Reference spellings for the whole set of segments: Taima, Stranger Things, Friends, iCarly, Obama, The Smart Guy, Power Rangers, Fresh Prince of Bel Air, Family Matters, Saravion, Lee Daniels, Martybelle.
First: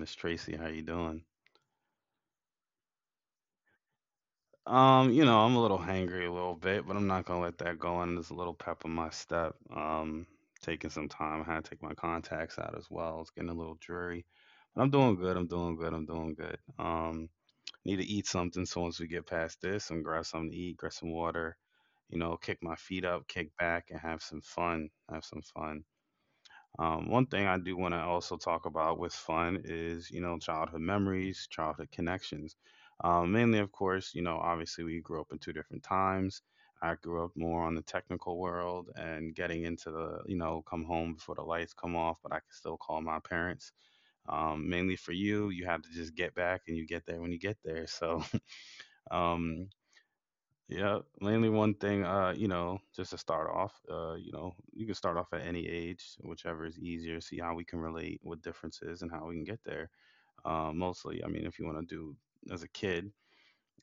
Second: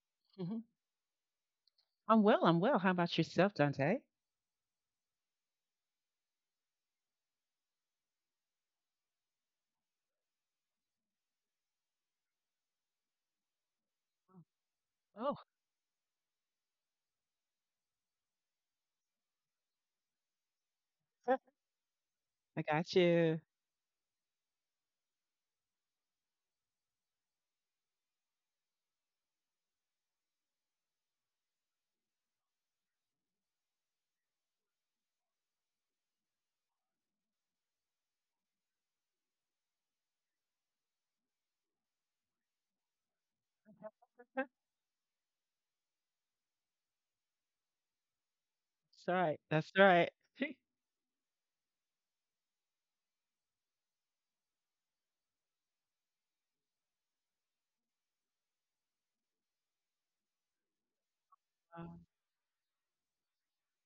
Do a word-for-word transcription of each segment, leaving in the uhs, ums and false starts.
Miss Tracy. hmm How you doing? I'm well. I'm well. How about yourself, Dante? Um, you know, I'm a little hangry a little bit, but I'm not gonna let that go on. There's a little pep in my step. Um, taking some time. I had to take my contacts out as well. It's getting a little dreary, but I'm doing Oh, good. I'm doing good. I'm doing good. Um, need to eat something. So once we get past this, and grab something to eat, grab some water. You know, kick I my got feet up, you. kick back, and have some fun. Have some fun. Um, one thing I do want to also talk about with fun is, you know, childhood memories, childhood connections. Um, mainly, of course, you know, obviously we grew up in two different times. I grew up more on the technical world and getting into the, you know, come home before the lights come off, but I can still call my parents. Um, mainly for you, you have to just get back and you get there when you get there. So, That's right. um, That's right. yeah, mainly one thing, uh, you know, just to start off, uh, you know, you can start off at any age, whichever is easier, see how we can relate, what differences, and how we can get there. Uh, mostly, I mean, if you want to Um, do as a kid,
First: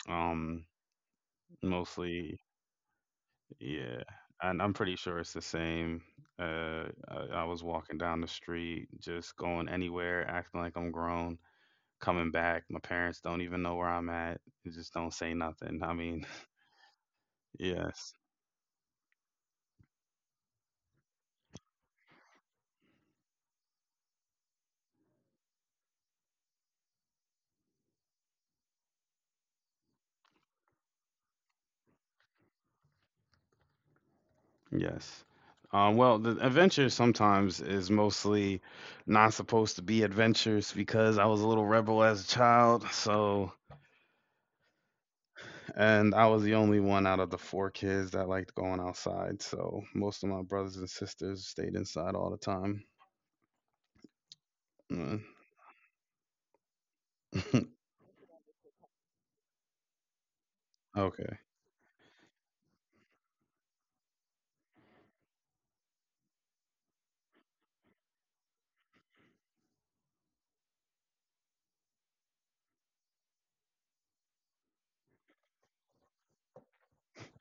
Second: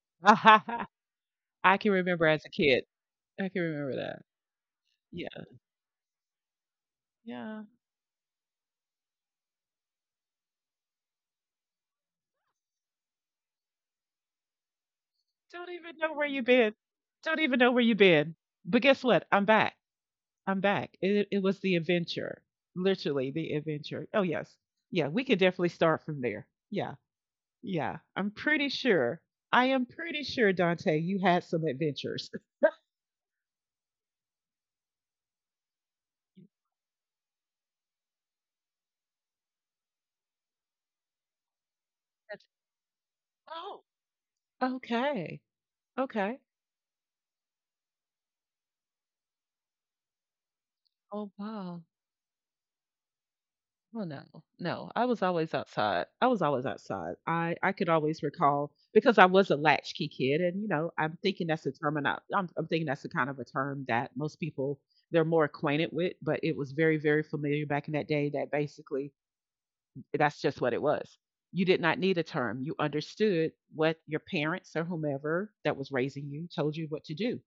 um, I can remember mostly, as a kid. I can remember yeah. that. And I'm pretty sure it's the Yeah. same. Uh, I, I Yeah. was walking down the street, just going anywhere, acting like I'm grown, coming back. My parents don't even know where I'm at. They just don't say Don't nothing. I even know mean, where you've been. Don't even know where you've yes. been. But guess what? I'm back. I'm back. It it was the adventure. Literally the adventure. Oh yes. Yeah, we could definitely start from there. Yeah. Yeah. I'm pretty sure. I am pretty sure, Dante, you had some adventures. That's- Yes. Um, well, the adventure sometimes is mostly not supposed to be adventures because I was a little rebel as a child. So, oh, okay. and I Okay. was the only one out of the four kids that liked going outside. So, most of my brothers and Oh sisters stayed wow. inside all the time. Oh no, no. I was Mm. always outside. I was always outside. I I could always recall because I was a latchkey kid, and you know, I'm Okay. thinking that's a term, and I- I'm I'm thinking that's the kind of a term that most people they're more acquainted with, but it was very very familiar back in that day. That basically that's just what it was. You did not need a term. You understood what your parents or whomever that was raising you told you what to do.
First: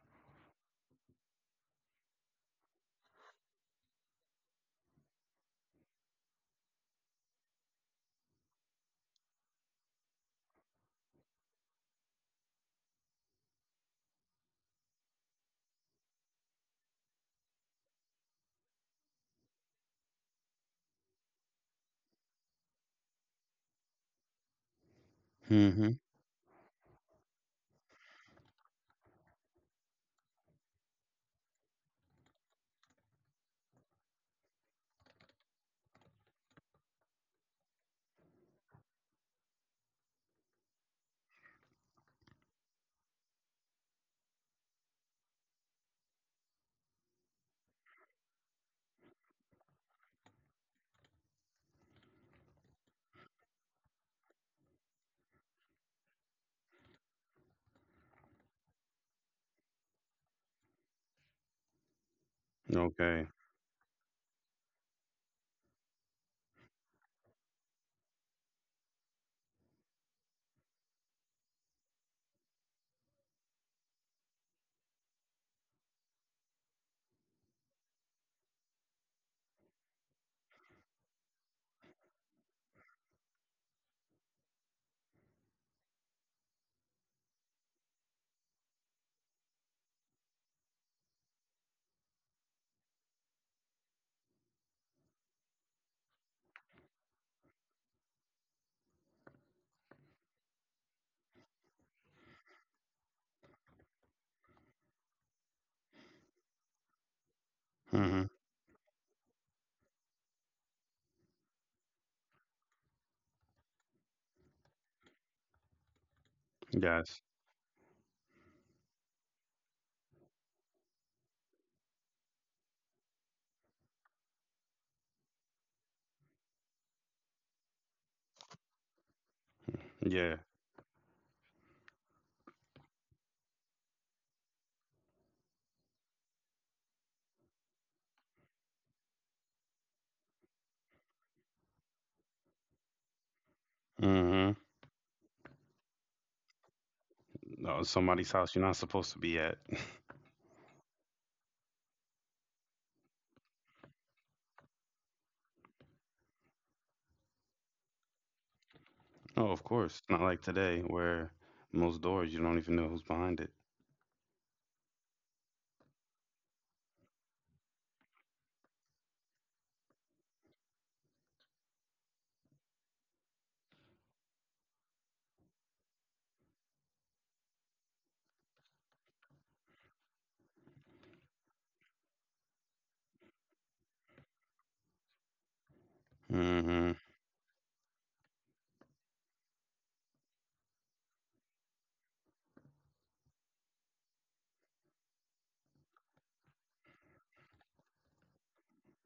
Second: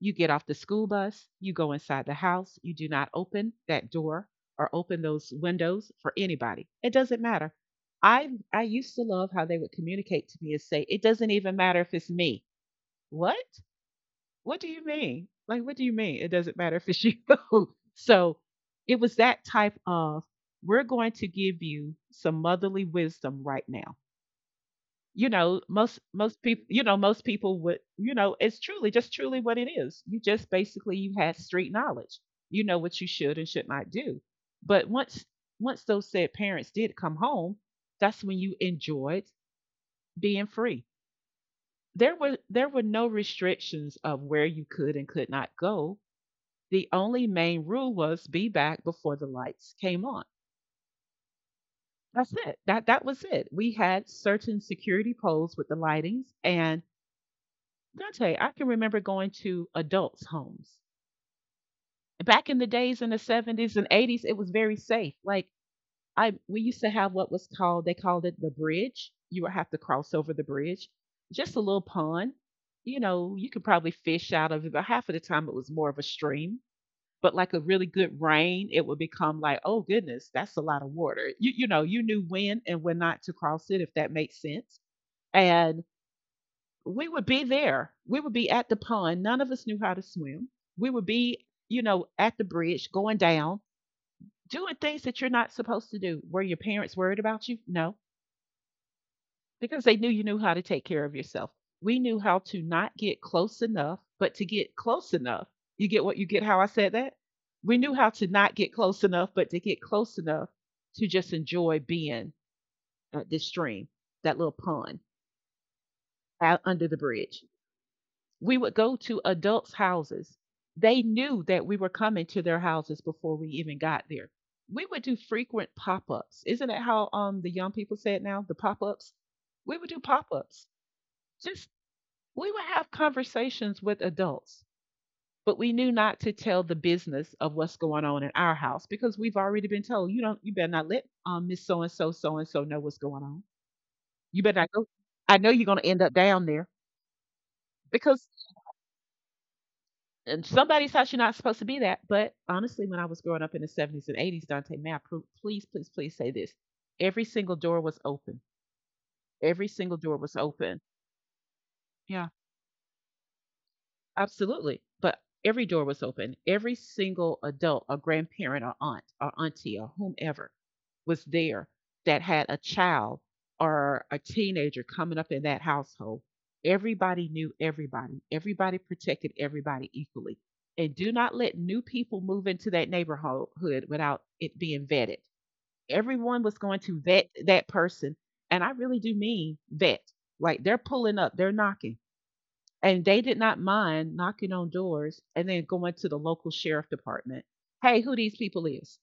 You get off the school bus, you go inside the house, you do not open that door or open those windows for anybody. It doesn't matter. I I used to love how they would communicate to me and say, it doesn't even matter if it's me. What? What do you mean? Like, what do you mean? It doesn't matter if it's you. So it was that type of, we're going to give you some motherly wisdom right now. You know, most Hmm. most people, you know, most people would, you know, it's truly just truly what it is. You just basically you had street knowledge. You know what you should and should not do. But once once those said parents did come home, that's when you enjoyed being free. There were there were no restrictions of where you could and could not go. The only main rule was be back before the lights came on. That's it. That that was it. We had certain security poles with the lightings, and Dante, I can remember going to adults' homes. Back in the days in the Okay. seventies and eighties, it was very safe. Like I we used to have what was called they called it the bridge. You would have to cross over the bridge. Just a little pond. You know, you could probably fish out of it, but half of the time it was more of a stream, but like a really good rain, it would become like, oh goodness, that's a lot of water. You you know, you knew when and when not to cross it, if that makes sense. And we would be there. We would be at the pond. None of us knew how to swim. We would be, you know, at the bridge going down, doing things that you're not supposed to do. Were your parents worried about you? No, because they knew you knew how to take care of yourself. We knew how to not get close enough, but to get close enough. You get what you get how I said that? We knew how Hmm. to not get close enough, but to get close enough to just enjoy being at this stream, that little pond out under the Yes. bridge. We would go to adults' houses. They knew that we were coming to their houses before we even got there. We would do frequent pop ups. Isn't that how um, the young people say it now? The pop ups? We would do pop Yeah. ups, just we would have conversations with adults, but we knew not to tell the business of what's going on in our house because we've already been told, you don't you better not let um Miss So and so so and so know what's going on. You Hmm. better not go. I know you're gonna end up down there No, somebody's because house you're not supposed to be at. in somebody's house you're not supposed to be that. But honestly, when I was growing up in the seventies and eighties, Dante, may I pro- please, please, please say this: every single door was open. Oh, of Every course. single Not door was like today open. where most doors Yeah. you don't even know who's behind it. Absolutely. But every door was open. Every single adult, a grandparent, or aunt, or auntie, or whomever was there that had a child or a teenager coming up in that household. Everybody knew everybody. Everybody protected everybody equally. And do not let new people move into that neighborhood without it being vetted. Everyone was going Hmm. to vet that person. And I really do mean vet. Like, they're pulling up, they're knocking, and they did not mind knocking on doors and then going to the local sheriff department. Hey, who these people is?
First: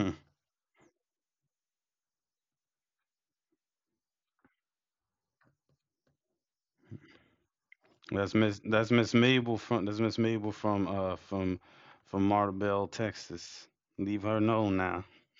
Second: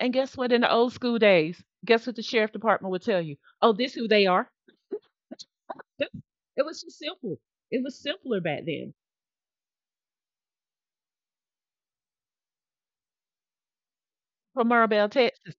And guess what? In the old school days, guess what the sheriff department would tell you? Oh, this who they are. It was just simple. It was That's simpler Miss. back That's then. Miss Mabel from. That's Miss Mabel from. Uh, from, from Martybelle, Texas. Leave her From known Maribel, now. Texas.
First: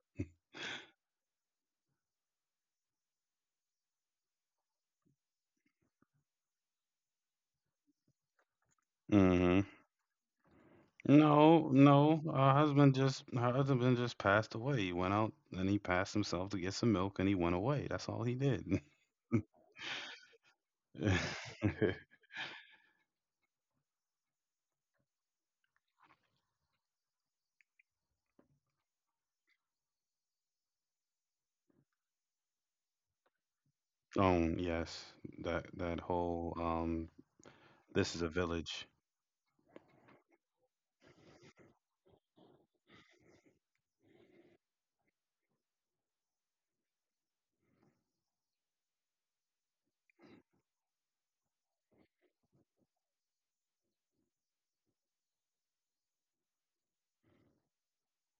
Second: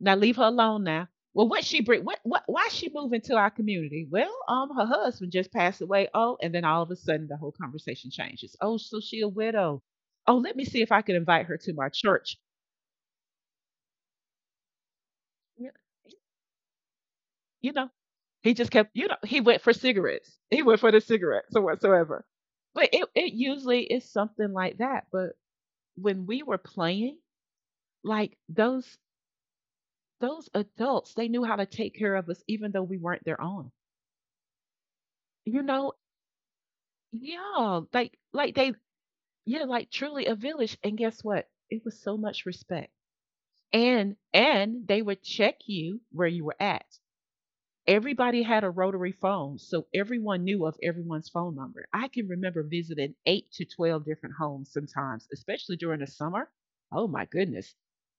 Now leave her alone now. Well, what she bring? What? What? Why she moving to our community? Well, um, her husband just passed away. Oh, and then all of a sudden the whole conversation changes. Oh, so she a Hmm. widow. Oh, let me see if I can invite her No, to my no. church. Her husband just. Her husband just passed away. He went out and he Yeah, passed himself to get some milk and he went You away. know, That's all he he did. just kept, you know, he went for cigarettes. He went for the cigarettes or whatsoever. But it, it usually is something like that. But when we were playing, like those those adults, they knew how to take care of us even though we weren't their own. um. Yes. That. You That know, whole. Um. yeah, This is a like like village. they, yeah, like truly a village. And guess what? It was so much respect. And and they would check you where you were at. Everybody had a rotary phone, so everyone knew of everyone's phone number. I can remember visiting eight to twelve different homes sometimes, especially during the summer. Oh my goodness.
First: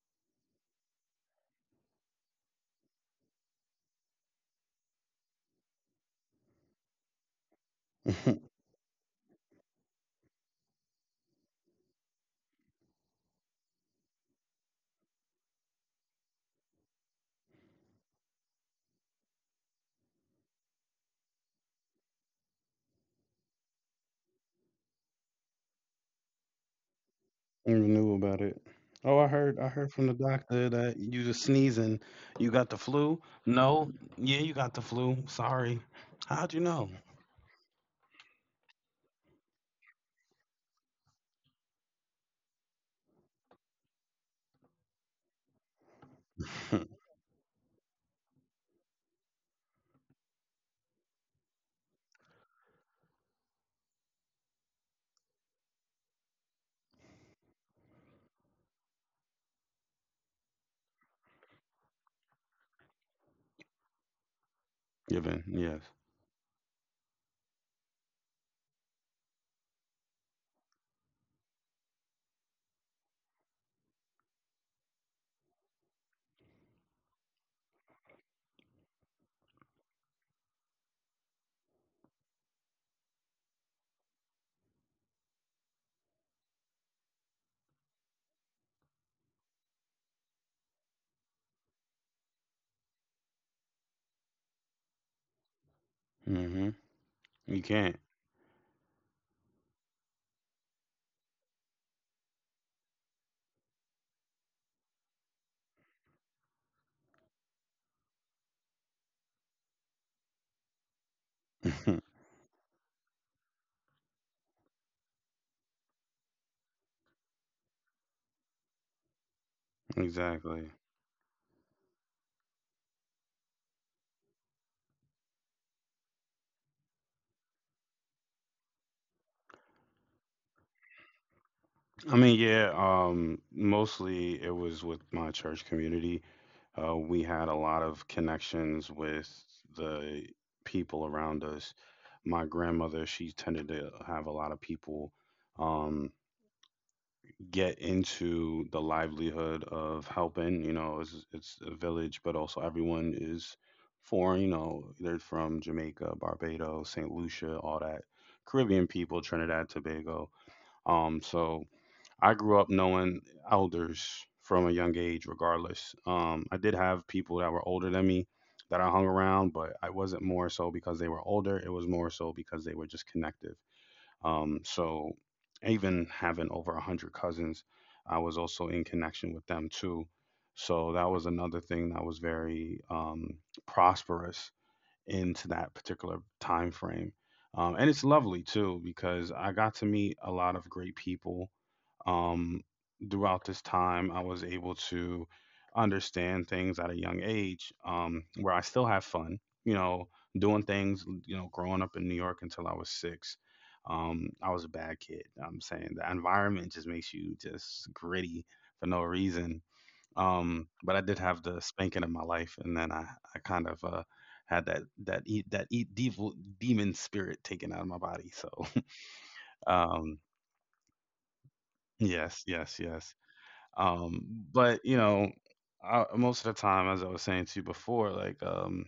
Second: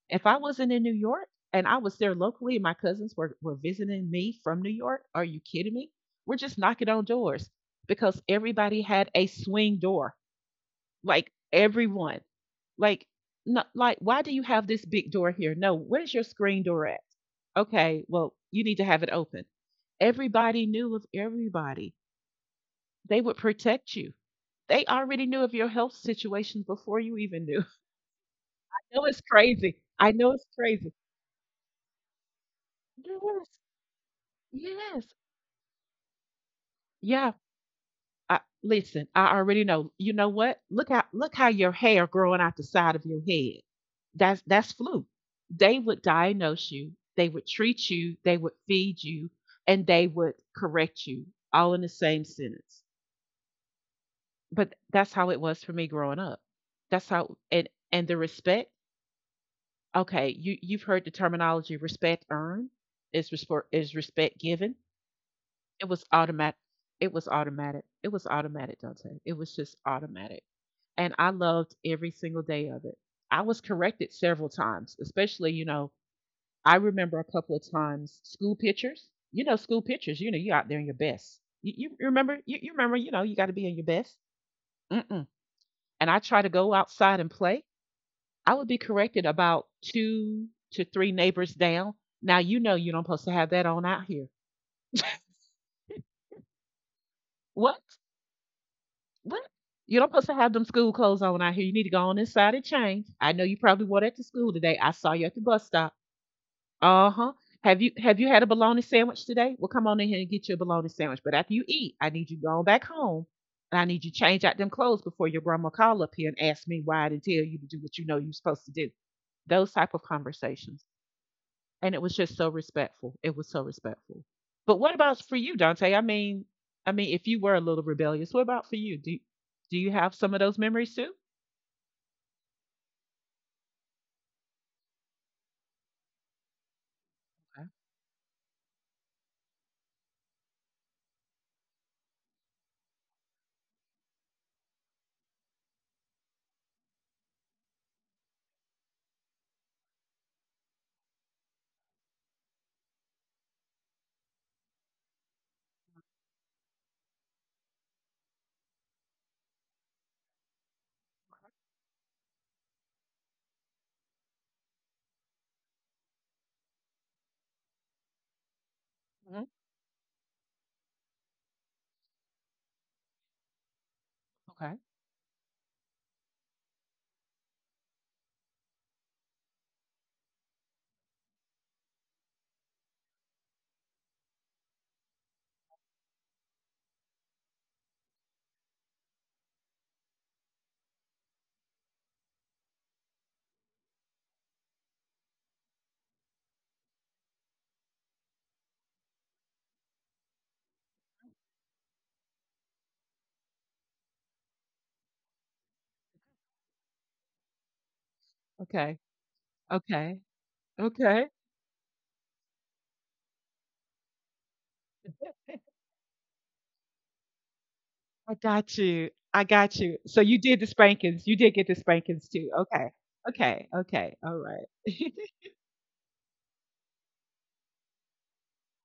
If I wasn't in New York and I was there locally and my cousins were, were visiting me from New York, are you kidding me? We're just knocking on doors because everybody had a swing door. Like everyone. Like, not, like, why do you have this big door here? No, where's your screen door at? Okay, well, you need to have it open. Everybody knew of everybody. They would protect you. They already knew of your health situation before you even knew. I I even knew about it. know Oh, it's I heard. I crazy. heard from the I know it's doctor crazy. that you was sneezing. You got the flu? Yes, No. Yeah, you got the yes, flu. Sorry. How'd you know? yeah. I, listen, I already know. You know what? Look how look how your hair growing out the side of your head. That's that's flu. They would diagnose you. They would treat you. They would feed you, and they would correct you all in the same sentence. But that's how it was for me growing up. That's how. And and the respect. Okay, you you've heard the terminology respect earned is respect is respect given. Given. Yes. It was automatic. It was automatic. It was automatic, Dante. It was just automatic, and I loved every single day of it. I was corrected several times, especially you know I remember a couple of times school pictures. You know school pictures. You know you out there in your best. You, you remember you, you remember you know you got to be in your best. Mm-mm. And I try to go outside and play. I would be corrected about two to three neighbors down. Now you know you don't supposed to have that on out here. Mm-hmm. You What? can't. What? You don't supposed to have them school clothes on out here. You need to go on inside and change. I know you probably wore that to school today. I saw you at the bus stop. Uh huh. Have you have you had a bologna sandwich today? Well, come on in here and get you a bologna sandwich. But after you eat, I need you going back home, and I need you to change out them clothes before your grandma call up here and ask me why I didn't tell you to do what you know you're supposed to do. Those type of Exactly. conversations. And it was just so respectful. It was so respectful. But what about for you, Dante? I mean, I mean, if you were a little rebellious, what about for you? Do do you have some of those memories too? I mean, yeah. Um, mostly it was with my church community. Uh, we had a Okay. lot of connections with the people around us. My grandmother, she tended to have a lot of people. Um. Get into the livelihood of helping. You know, it's it's a village, but also everyone is foreign. You know, they're from Jamaica, Barbados, Saint Lucia, all that Caribbean people, Trinidad, Tobago. Um, so I grew up knowing elders from a young age, regardless. Um, I did have people that were older than me that I hung Mhm. around, but I wasn't more so because they were older. It was more so because they were just connected. Um, Okay. so even having over a hundred cousins, I was also in connection with them too. So that was another thing that was very um, prosperous into that particular time frame. Um, and it's lovely too because I got to meet a lot of great people um, throughout this time, I was able to understand things at a young age um, where I still have fun, you know, doing things, you know, growing up in New York until I was six. Um, I was a bad kid. I'm saying the environment just makes you just gritty for Okay. no reason. Okay. Um, but I did Okay. have the spanking of my life, and then I, I kind of uh, had that that e- that e- devil demon spirit taken out of my body. I So got you. I got you. um, So you did the spankings. You did get the spankings yes, too. yes, Okay. yes. Okay. Okay. Um, All right. but you know, I, most of the time, as I was saying to you before, like um,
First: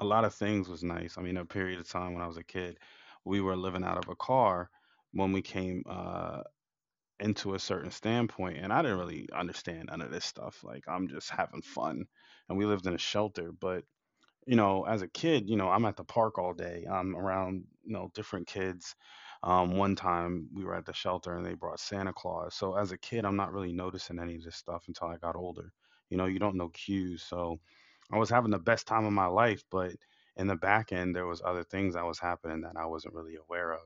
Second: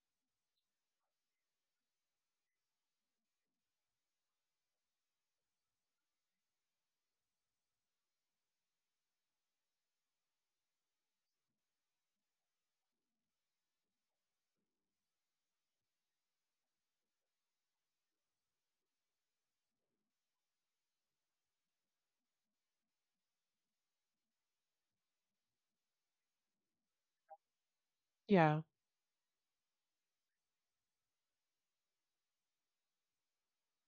a lot of things was nice. I mean, a period of time when I was a kid, we were living out of a car when we came uh, into a certain standpoint, and I didn't really understand none of this stuff. Like I'm just having fun, and we lived in a shelter, but you know, as a kid, you know, I'm at the park all day. I'm around, you know, different kids. Um, one time we were at the shelter and they brought Santa Claus. So as a kid, I'm not really noticing any of this stuff until I got older. You know, you don't know cues. So I was having the Yeah. best time of my life, but in the back end, there was other things that was happening that I wasn't really aware of.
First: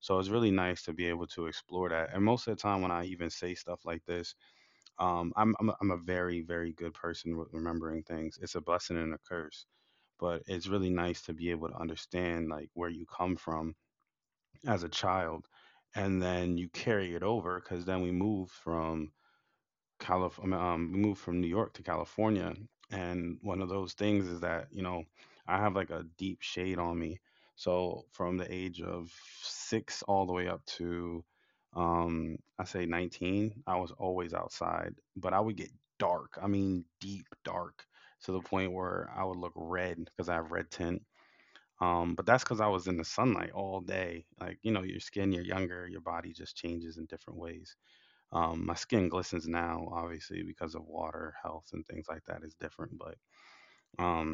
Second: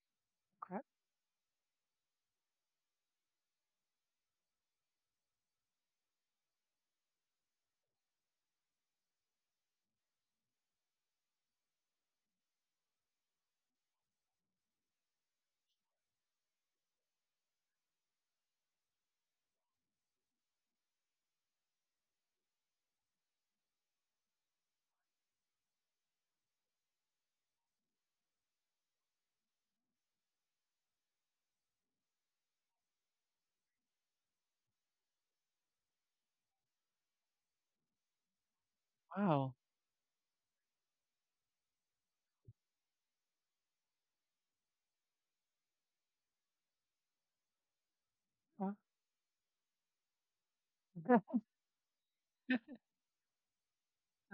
So it's really Okay. nice to be able to explore that. And most of the time, when I even say stuff like this, um, I'm I'm a, I'm a very very good person with remembering things. It's a blessing and a curse, but it's really nice to be able to understand like where you come from as a child, and then you carry it over because then we move from Calif- I mean, um, we moved from New York to California, and one of those things is that you know I have like a deep shade on me. So from the age of six all the way up to, um, I say nineteen, I was always outside, but I would get dark. I mean, deep dark to the point where I would Wow. look red because I have red tint. Um, but that's because I was in the sunlight all day. Like you know, your skin, you're younger, your body just changes in different ways. Um, Wow. my skin glistens now, obviously, because of water, health, and things like that is different. But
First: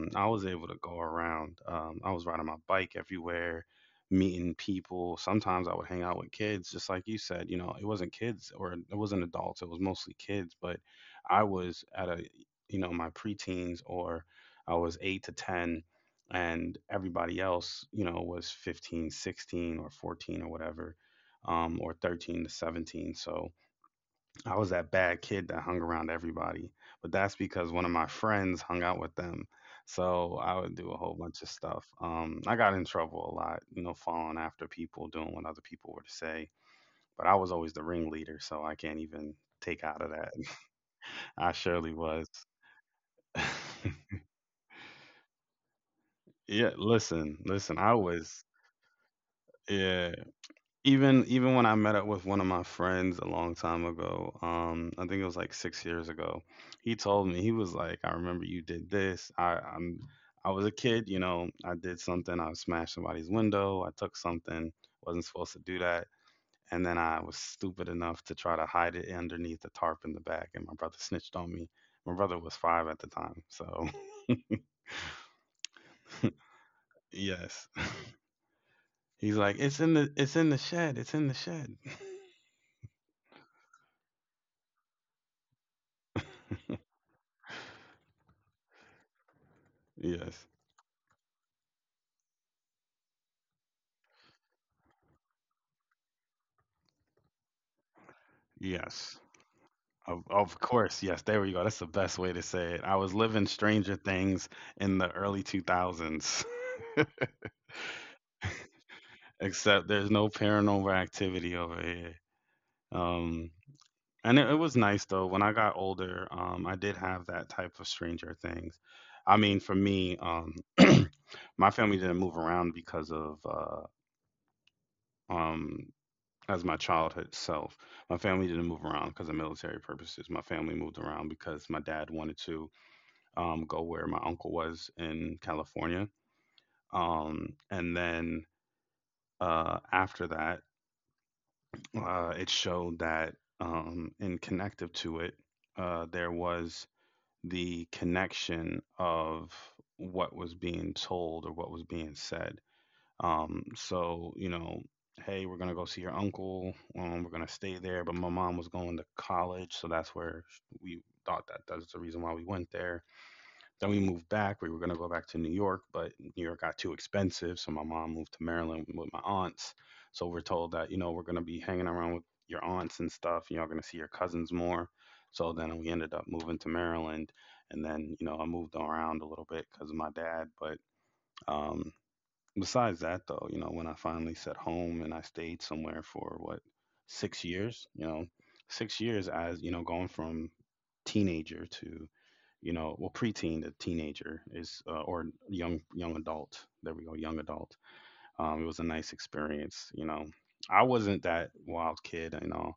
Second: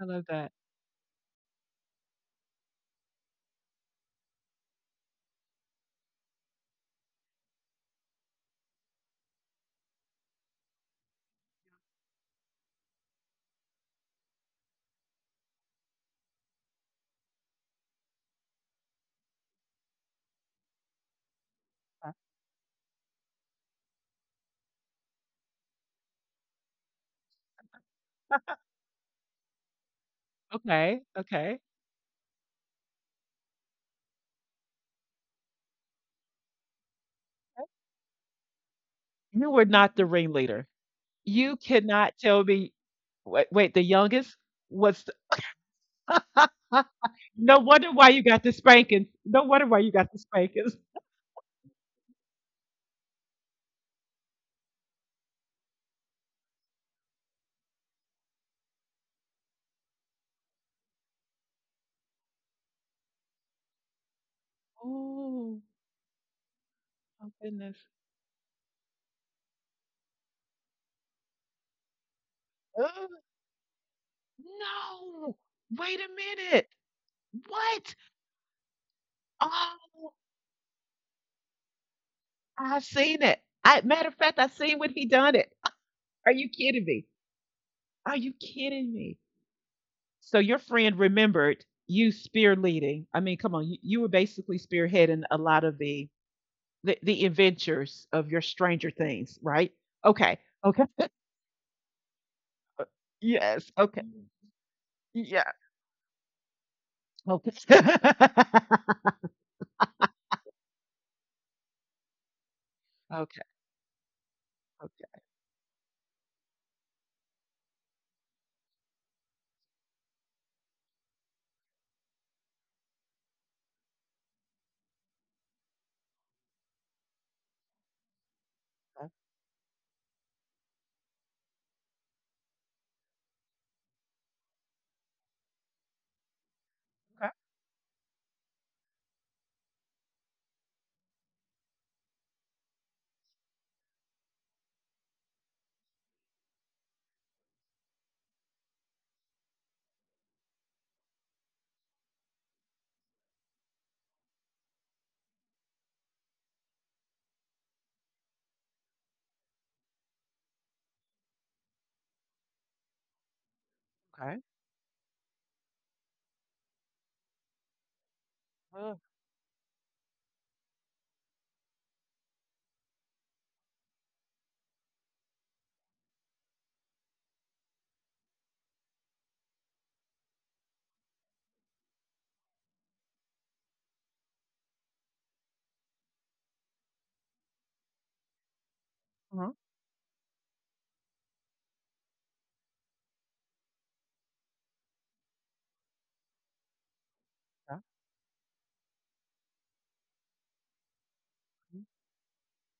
I love I was that. able to go around. Um, I was riding my bike everywhere, meeting people. Sometimes I would hang out with kids, just like you said. You know, it wasn't kids or it wasn't adults. It was mostly kids. But I was at a, you know, my preteens or I was eight to ten and everybody else, you know, was fifteen, sixteen, or fourteen or whatever um, or thirteen to seventeen. So I was that bad kid that hung around everybody, but that's because one of my friends hung out with them. So I would Okay. do a whole Okay. bunch of stuff. Um, I got in trouble a lot, you know, following after people, doing what other people were to say. But I was always the ringleader, so I can't even You were take not out the of that. ringleader. I You surely cannot was. tell me, wait, wait, the youngest was Yeah, listen, No listen. wonder I why you got was. the spankings. No wonder why you got Yeah, the spankings. even even when I met up with one of my friends a long time ago, um, I think it was like six years ago, he told me he was like, "I remember you did this. I I'm I was a kid, you know. I did something. I smashed somebody's window. I took something. Wasn't supposed Oh, to do that. And then I oh was goodness. stupid enough to try to hide it underneath the tarp in the back. And my brother snitched on me. My brother was five at Ugh. the time, so No! Wait a minute. yes, What? he's like, "It's in Oh, the it's in the shed. It's in the shed." I seen it. I, matter of fact, I seen when he done it. Are you kidding me? Are you kidding me? So Yes, your friend remembered you spearleading. I mean, come on, you, you were basically spearheading a lot of the the, the adventures of your Stranger yes. Things, right? Of Okay. of Okay. course, yes, there we go. That's the best way to say it. I was living Yes. Stranger Okay. Mm. Things in the early Yeah. two thousands, Okay. except there's no paranormal activity over here. Okay. Um, and it, it was nice Okay. though. When I got older, um, I did have that type of Stranger Things. I mean, for me, um, my family didn't move around because of uh, um, as my childhood self. My family didn't move around because of military purposes. My family moved around because my dad wanted to. um, go where my uncle was in California. Okay. Um, and then uh, after that, uh, it showed that um, in connective to it, uh, there was the connection of what was being told or what was being said. Um, so, you know, hey, we're going to go see your uncle. Um, we're going to stay there. But my mom was going to college. So that's where we thought that that's the reason why we went there. Then we moved Okay. back. We were going to go back to New York, but New York got too expensive. So my mom moved to Uh, Maryland with my aunts. So we're told that, you know, we're going to be hanging around with your aunts and stuff. You're going to see your cousins more. So then we ended up moving to Maryland. And then, you know, I moved around a little bit because of my dad. But um, besides that, though, you know, when I finally set home and I stayed somewhere for what, six years, you know, six years uh-huh, as, you know, going from teenager to, you know, well, preteen, the teenager is, uh, or young young adult. There we go, young yeah. adult. Um, it was a nice experience. You know, I wasn't that wild kid. You know,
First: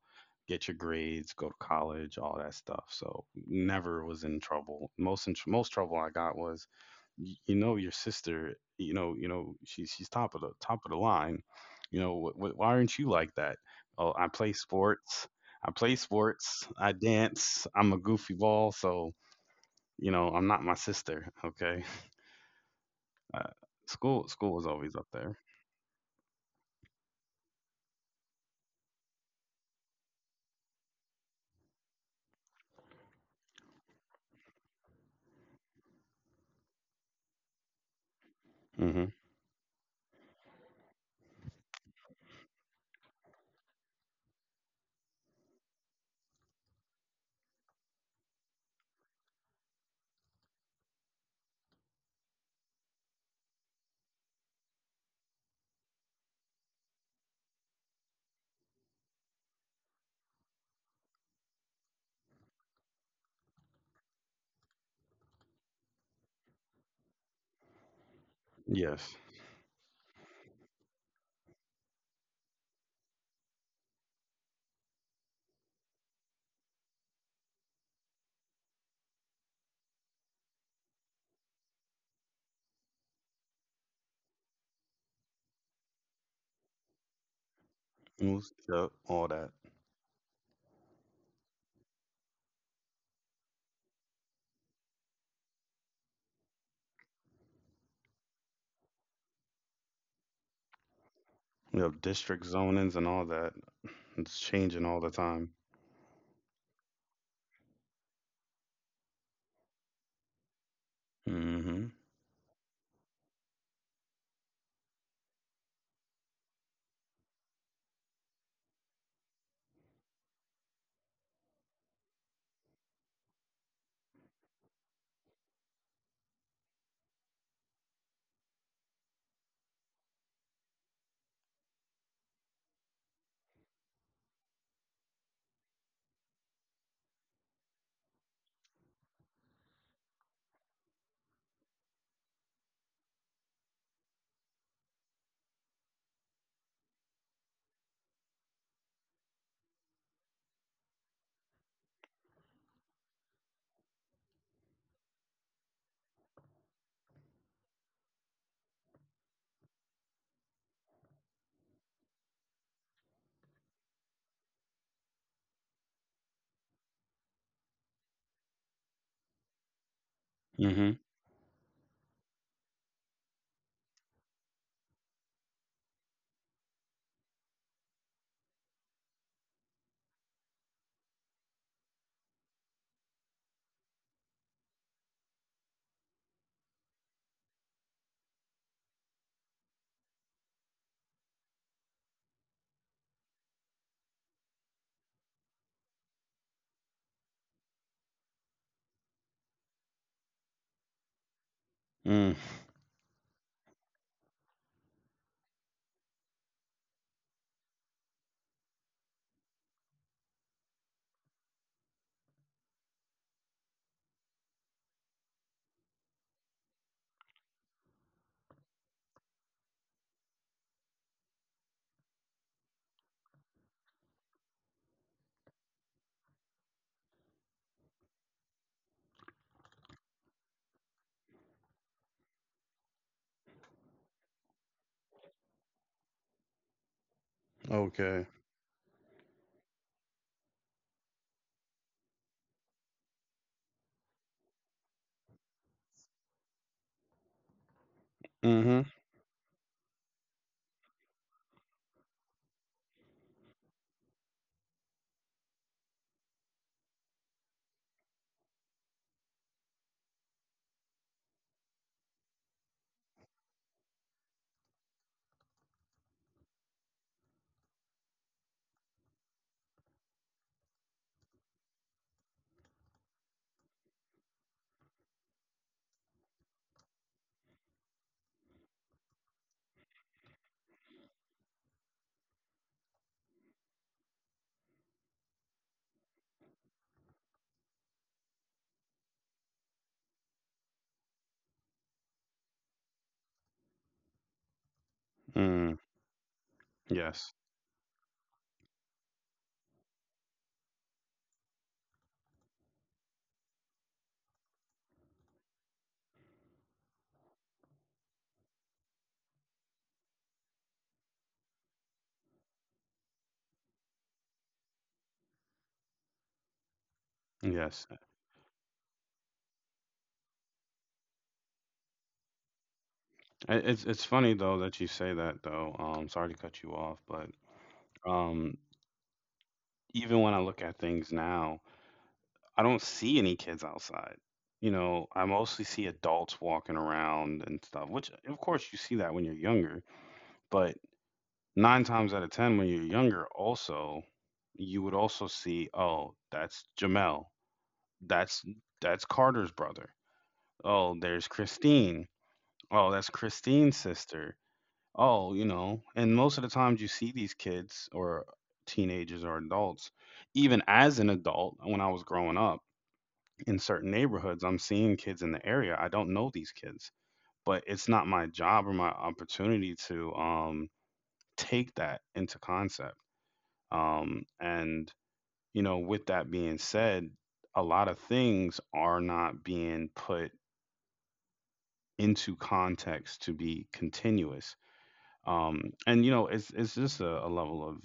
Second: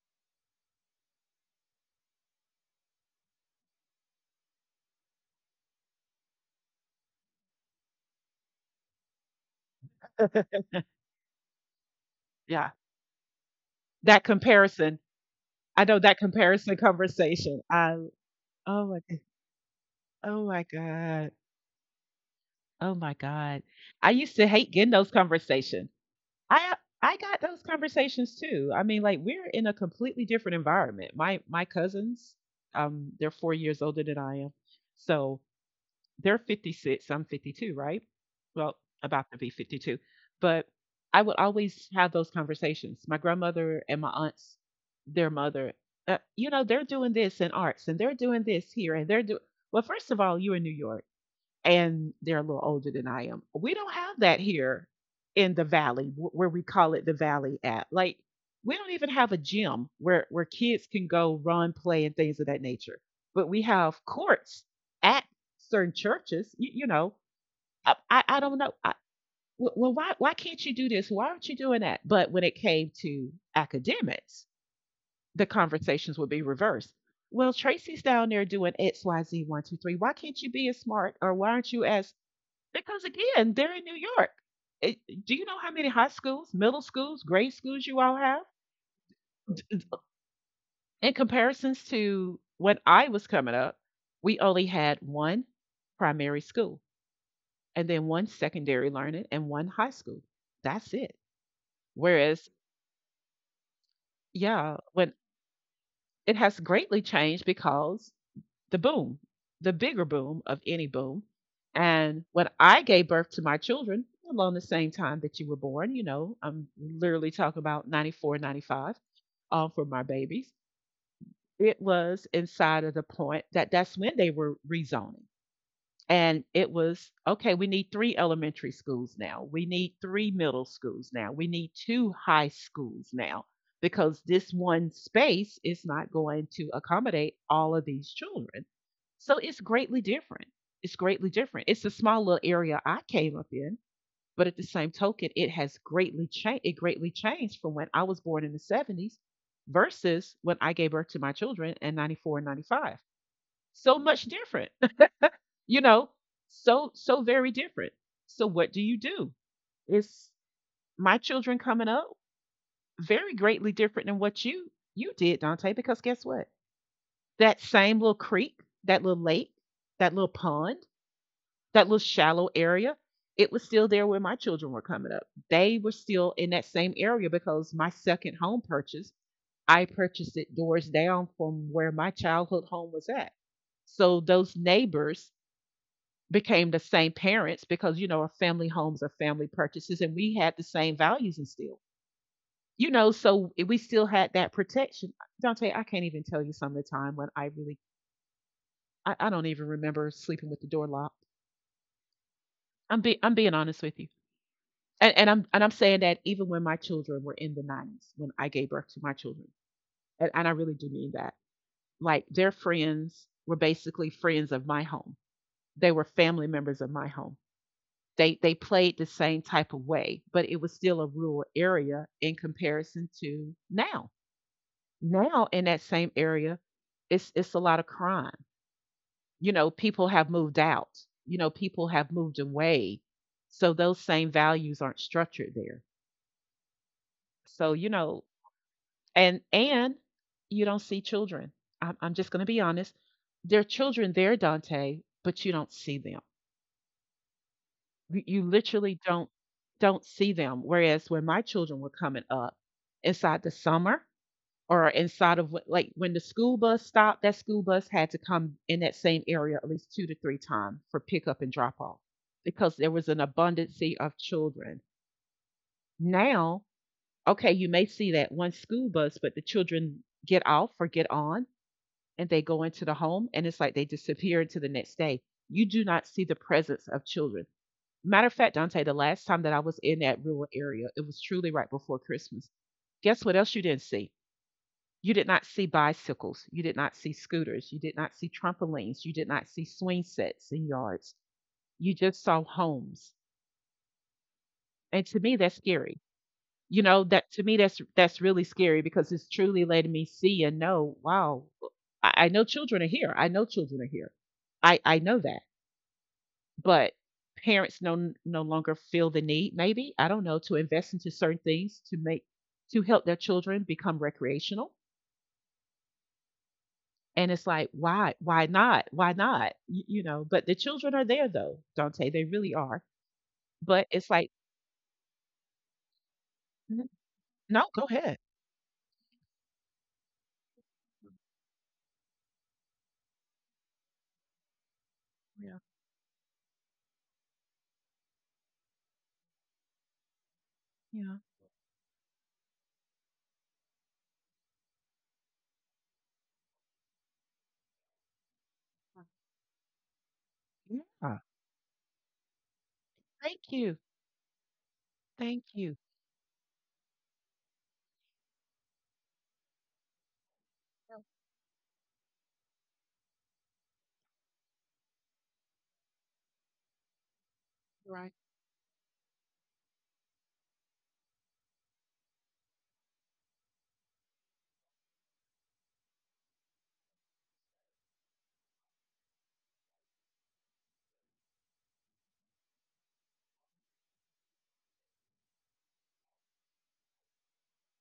get your grades, go to college, all that stuff. So never was in trouble. Most in, most trouble I got was, y- you know, your sister. You know, you know, she's she's top of the Mm. top of the line. You know, wh- wh- why Yeah. aren't you like that? Oh, I that play comparison sports. I I play know that sports. comparison I dance. conversation. I'm a I goofy ball. oh my So g- you know, I'm oh not my my sister. god. Okay, Oh my uh, god. I school used to school was hate always getting up those there. conversations. I I got those conversations too. I mean, like we're in a completely different environment. My my cousins, um, they're four years older than I am, so they're fifty-six. I'm fifty-two, right? Well, Hmm. about to be fifty-two, but I would always have those conversations. My grandmother and my aunts, their mother, uh, you know, they're doing this in arts and they're doing this here and they're doing. Well, first of all, you're in New York, and they're a little older than I am. We don't have that here in the valley, where we call it the valley app. Like, we don't even have a gym where where kids can go run, play, and things of that nature. But we have courts at certain churches. You, you know, I, I I don't know. I, Yes. well, well, why why can't you do this? Why aren't you doing that? But when it came to academics, the conversations would be reversed. Well, Tracy's down there doing X, Y, Z, one, two, three. Why can't you be as smart, or why aren't you as, because again, they're in New York. It, do you know how many high schools, middle schools, grade schools you all have? Moves, yep, all that. D- d- In comparisons to when I was coming up, we only had one primary school, and then one secondary learning and one high school. That's it. We have district Whereas, zonings and all that. It's yeah, changing all the when time. it has greatly changed because the boom, the bigger boom of any boom. Hmm. And when I gave birth to my children, along the same time that you were born, you know, I'm literally talking about ninety-four, ninety-five, all for my babies. It was inside of the point that that's when they were rezoning. And it was okay, we need three elementary schools now. We need three middle schools now. We need two high schools now, because this one space is not going to accommodate all of these children. So it's greatly different. It's greatly different. It's a small little area I came up in, but at the same token, it has greatly changed. It greatly changed from when I was born in the seventies versus when I gave birth to my children in ninety-four and ninety-five. So much different, you know so so very different. So what do you do? It's my children coming up very greatly different than what you you did, Dante, because guess what? That same little creek, that little lake, that little pond, Hmm. that little shallow area, it was still there where my children were coming up. They were still in that same area because my second home purchase, I purchased it doors down from where my childhood home was at. So those neighbors became the same parents, because you know our family homes are family purchases, and we had the same values and still, you know so we still had that protection. Dante, I can't even tell you, some of the time when I really, i, I don't even remember sleeping with the door locked. Mm. I'm be, i'm being honest with you. And, and i'm and i'm saying that even when my children were in the nineties, when I gave birth to my children. And, and I really do mean that. Like, their friends were basically friends of my home. They were family members of my home. They they played the same type of way, but it was still a rural area in comparison to now. Now, in that same area, it's it's a lot of crime. You know, people have moved out. You know, people have moved away. So those same values aren't structured there. So, you know, Okay. and and you don't see children. I'm, I'm just going to be honest. There are children there, Dante, but you don't see them. you you Hmm. literally don't don't see them. Whereas, when my children were coming up inside the summer, or inside of what- like when the school bus stopped, that school bus had to come in that same area at least two to three times for pickup and drop off, because there was an abundance of children. Now, okay, you may see that one school bus, but the children get off or get on, and they go into the home, and it's like they disappear into the next day. You do not see the presence of children. Matter of fact, Dante, the last time that I was in that rural area, it was truly right before Christmas. Guess what else you didn't see? You did not see bicycles. You did not see scooters. You did not see trampolines. You did not see swing sets in yards. You just saw homes. And to me, that's Mm. scary. You know, Yes. That to me, that's that's really scary, because it's truly letting me see and know, wow, I, I know children are here. I know children are here. I, I know that. But parents no no longer feel the need, maybe, I don't know, to invest into certain things to make to help their children become recreational. And it's like, Yes. why? Why not? Why not? You, you know, but the children are there though, Dante. They really are. I- It's But it's it's funny like, though that you say that though. Um, sorry to cut you "N- off, but no, go ahead." um, even when I look at things now, I don't see any kids outside. You know, I Yeah. mostly see adults walking around and stuff, which of course you see that when you're younger, but Yeah. nine times out of ten, when you're younger, also, you would also see, oh, that's Jamel. That's that's Carter's brother. Oh, Yeah. there's Christine. Oh, that's Thank Christine's you. sister. Oh, you Thank you. know, and most of the times you see these kids or teenagers or adults, even as an adult, when I was growing up, in certain neighborhoods. I'm seeing kids in the area. I don't know these kids, but it's not Right. my job or my opportunity to um, take that into concept. Um, and, you know, with that being said, a lot of things are not being put into context to be continuous. Um, and, you know, it's, it's just a, a level of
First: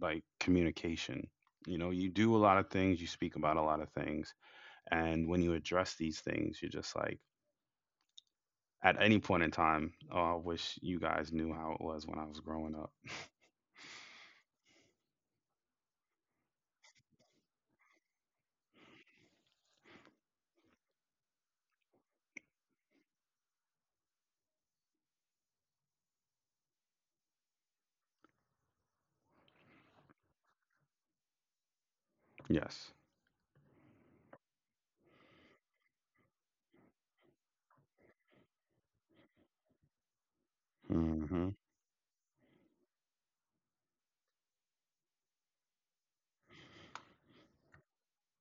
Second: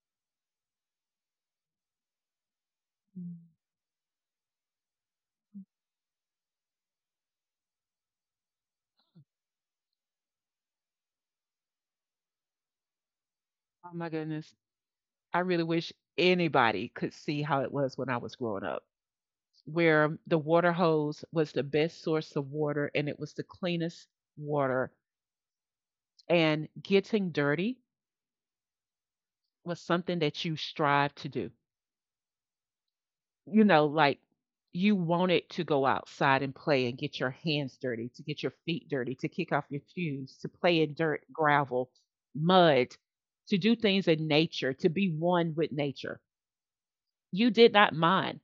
like communication. You know, you do a lot of things, you speak Mm. about a lot of things. And when you address these things, you're just like, at any point in time. Oh, I wish you guys knew how it was when I was growing up. Oh my goodness. I really wish anybody could see how it was when I was growing up, where the water hose was the best source of water, and it was the cleanest water. And getting dirty was something that you strive to do. Yes. You know, like, you wanted to go outside and play and get your hands dirty, to get your feet dirty, to kick off your shoes, to play in dirt, Mm-hmm. gravel, mud, to do things in nature, to be one with nature. You did not mind.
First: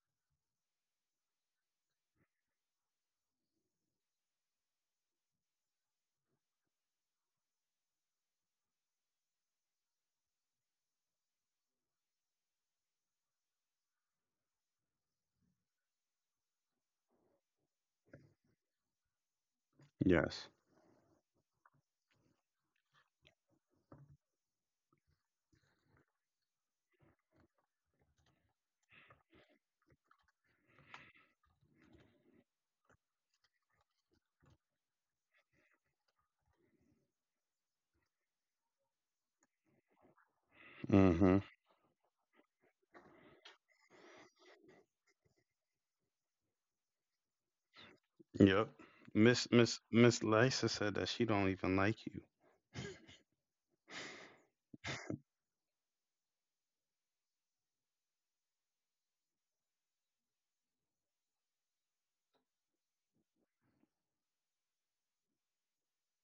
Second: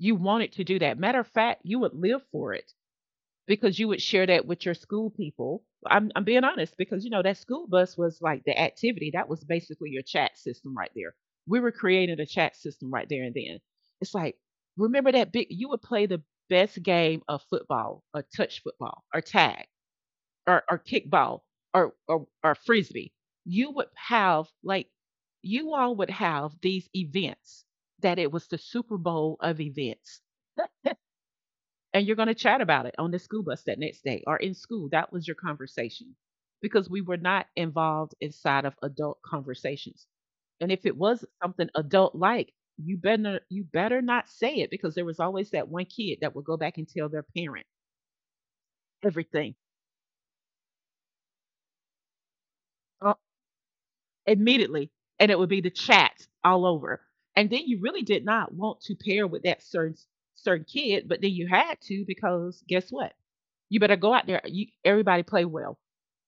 You wanted to do that. Matter of fact, you would live for it, because you would share that with your school people. I'm, I'm being honest, because you know that school bus was like the activity that was basically your chat system right there. We were creating a chat system right there and then. It's like, remember? That big You would play the best game of football, a touch football, or tag, Yes. or or kickball, or or, or frisbee. You would have like you all would have these events, that it was the Super Bowl of events, and you're going to chat about it on the school bus that next day or in school. That was your conversation, because we were not involved inside of adult conversations. And if it was Mm-hmm. something adult like, you better you better not say it, because there was always that one kid that would go back and tell their parent Yep. everything. Miss Miss Miss Lisa said that she don't even like you. uh, Immediately, and it would be the chat all over. And then you really did not want to pair with that certain certain kid, but then you had to, because guess what? You better go out there. You, everybody play well.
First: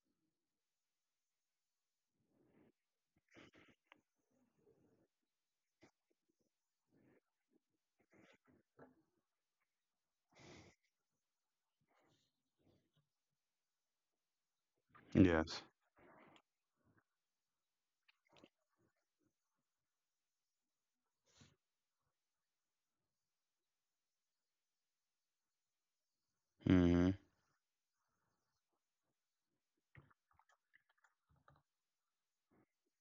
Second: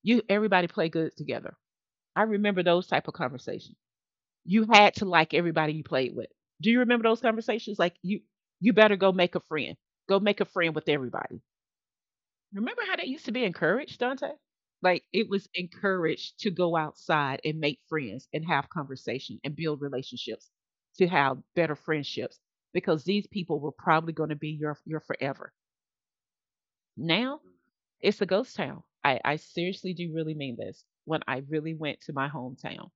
You Everybody play good together. I remember those type of conversations. You had to like everybody you played with. Do you remember those conversations? Like, you you better go make a friend. Go make a friend with everybody. Remember how that used to be encouraged, Dante? Like, it was Yes. encouraged to go outside and make friends and have conversation and build relationships, to have better friendships, because these people were probably going to be your your forever. Mm-hmm. Now, it's a ghost town. I, I seriously do really mean this. When I really went to my hometown,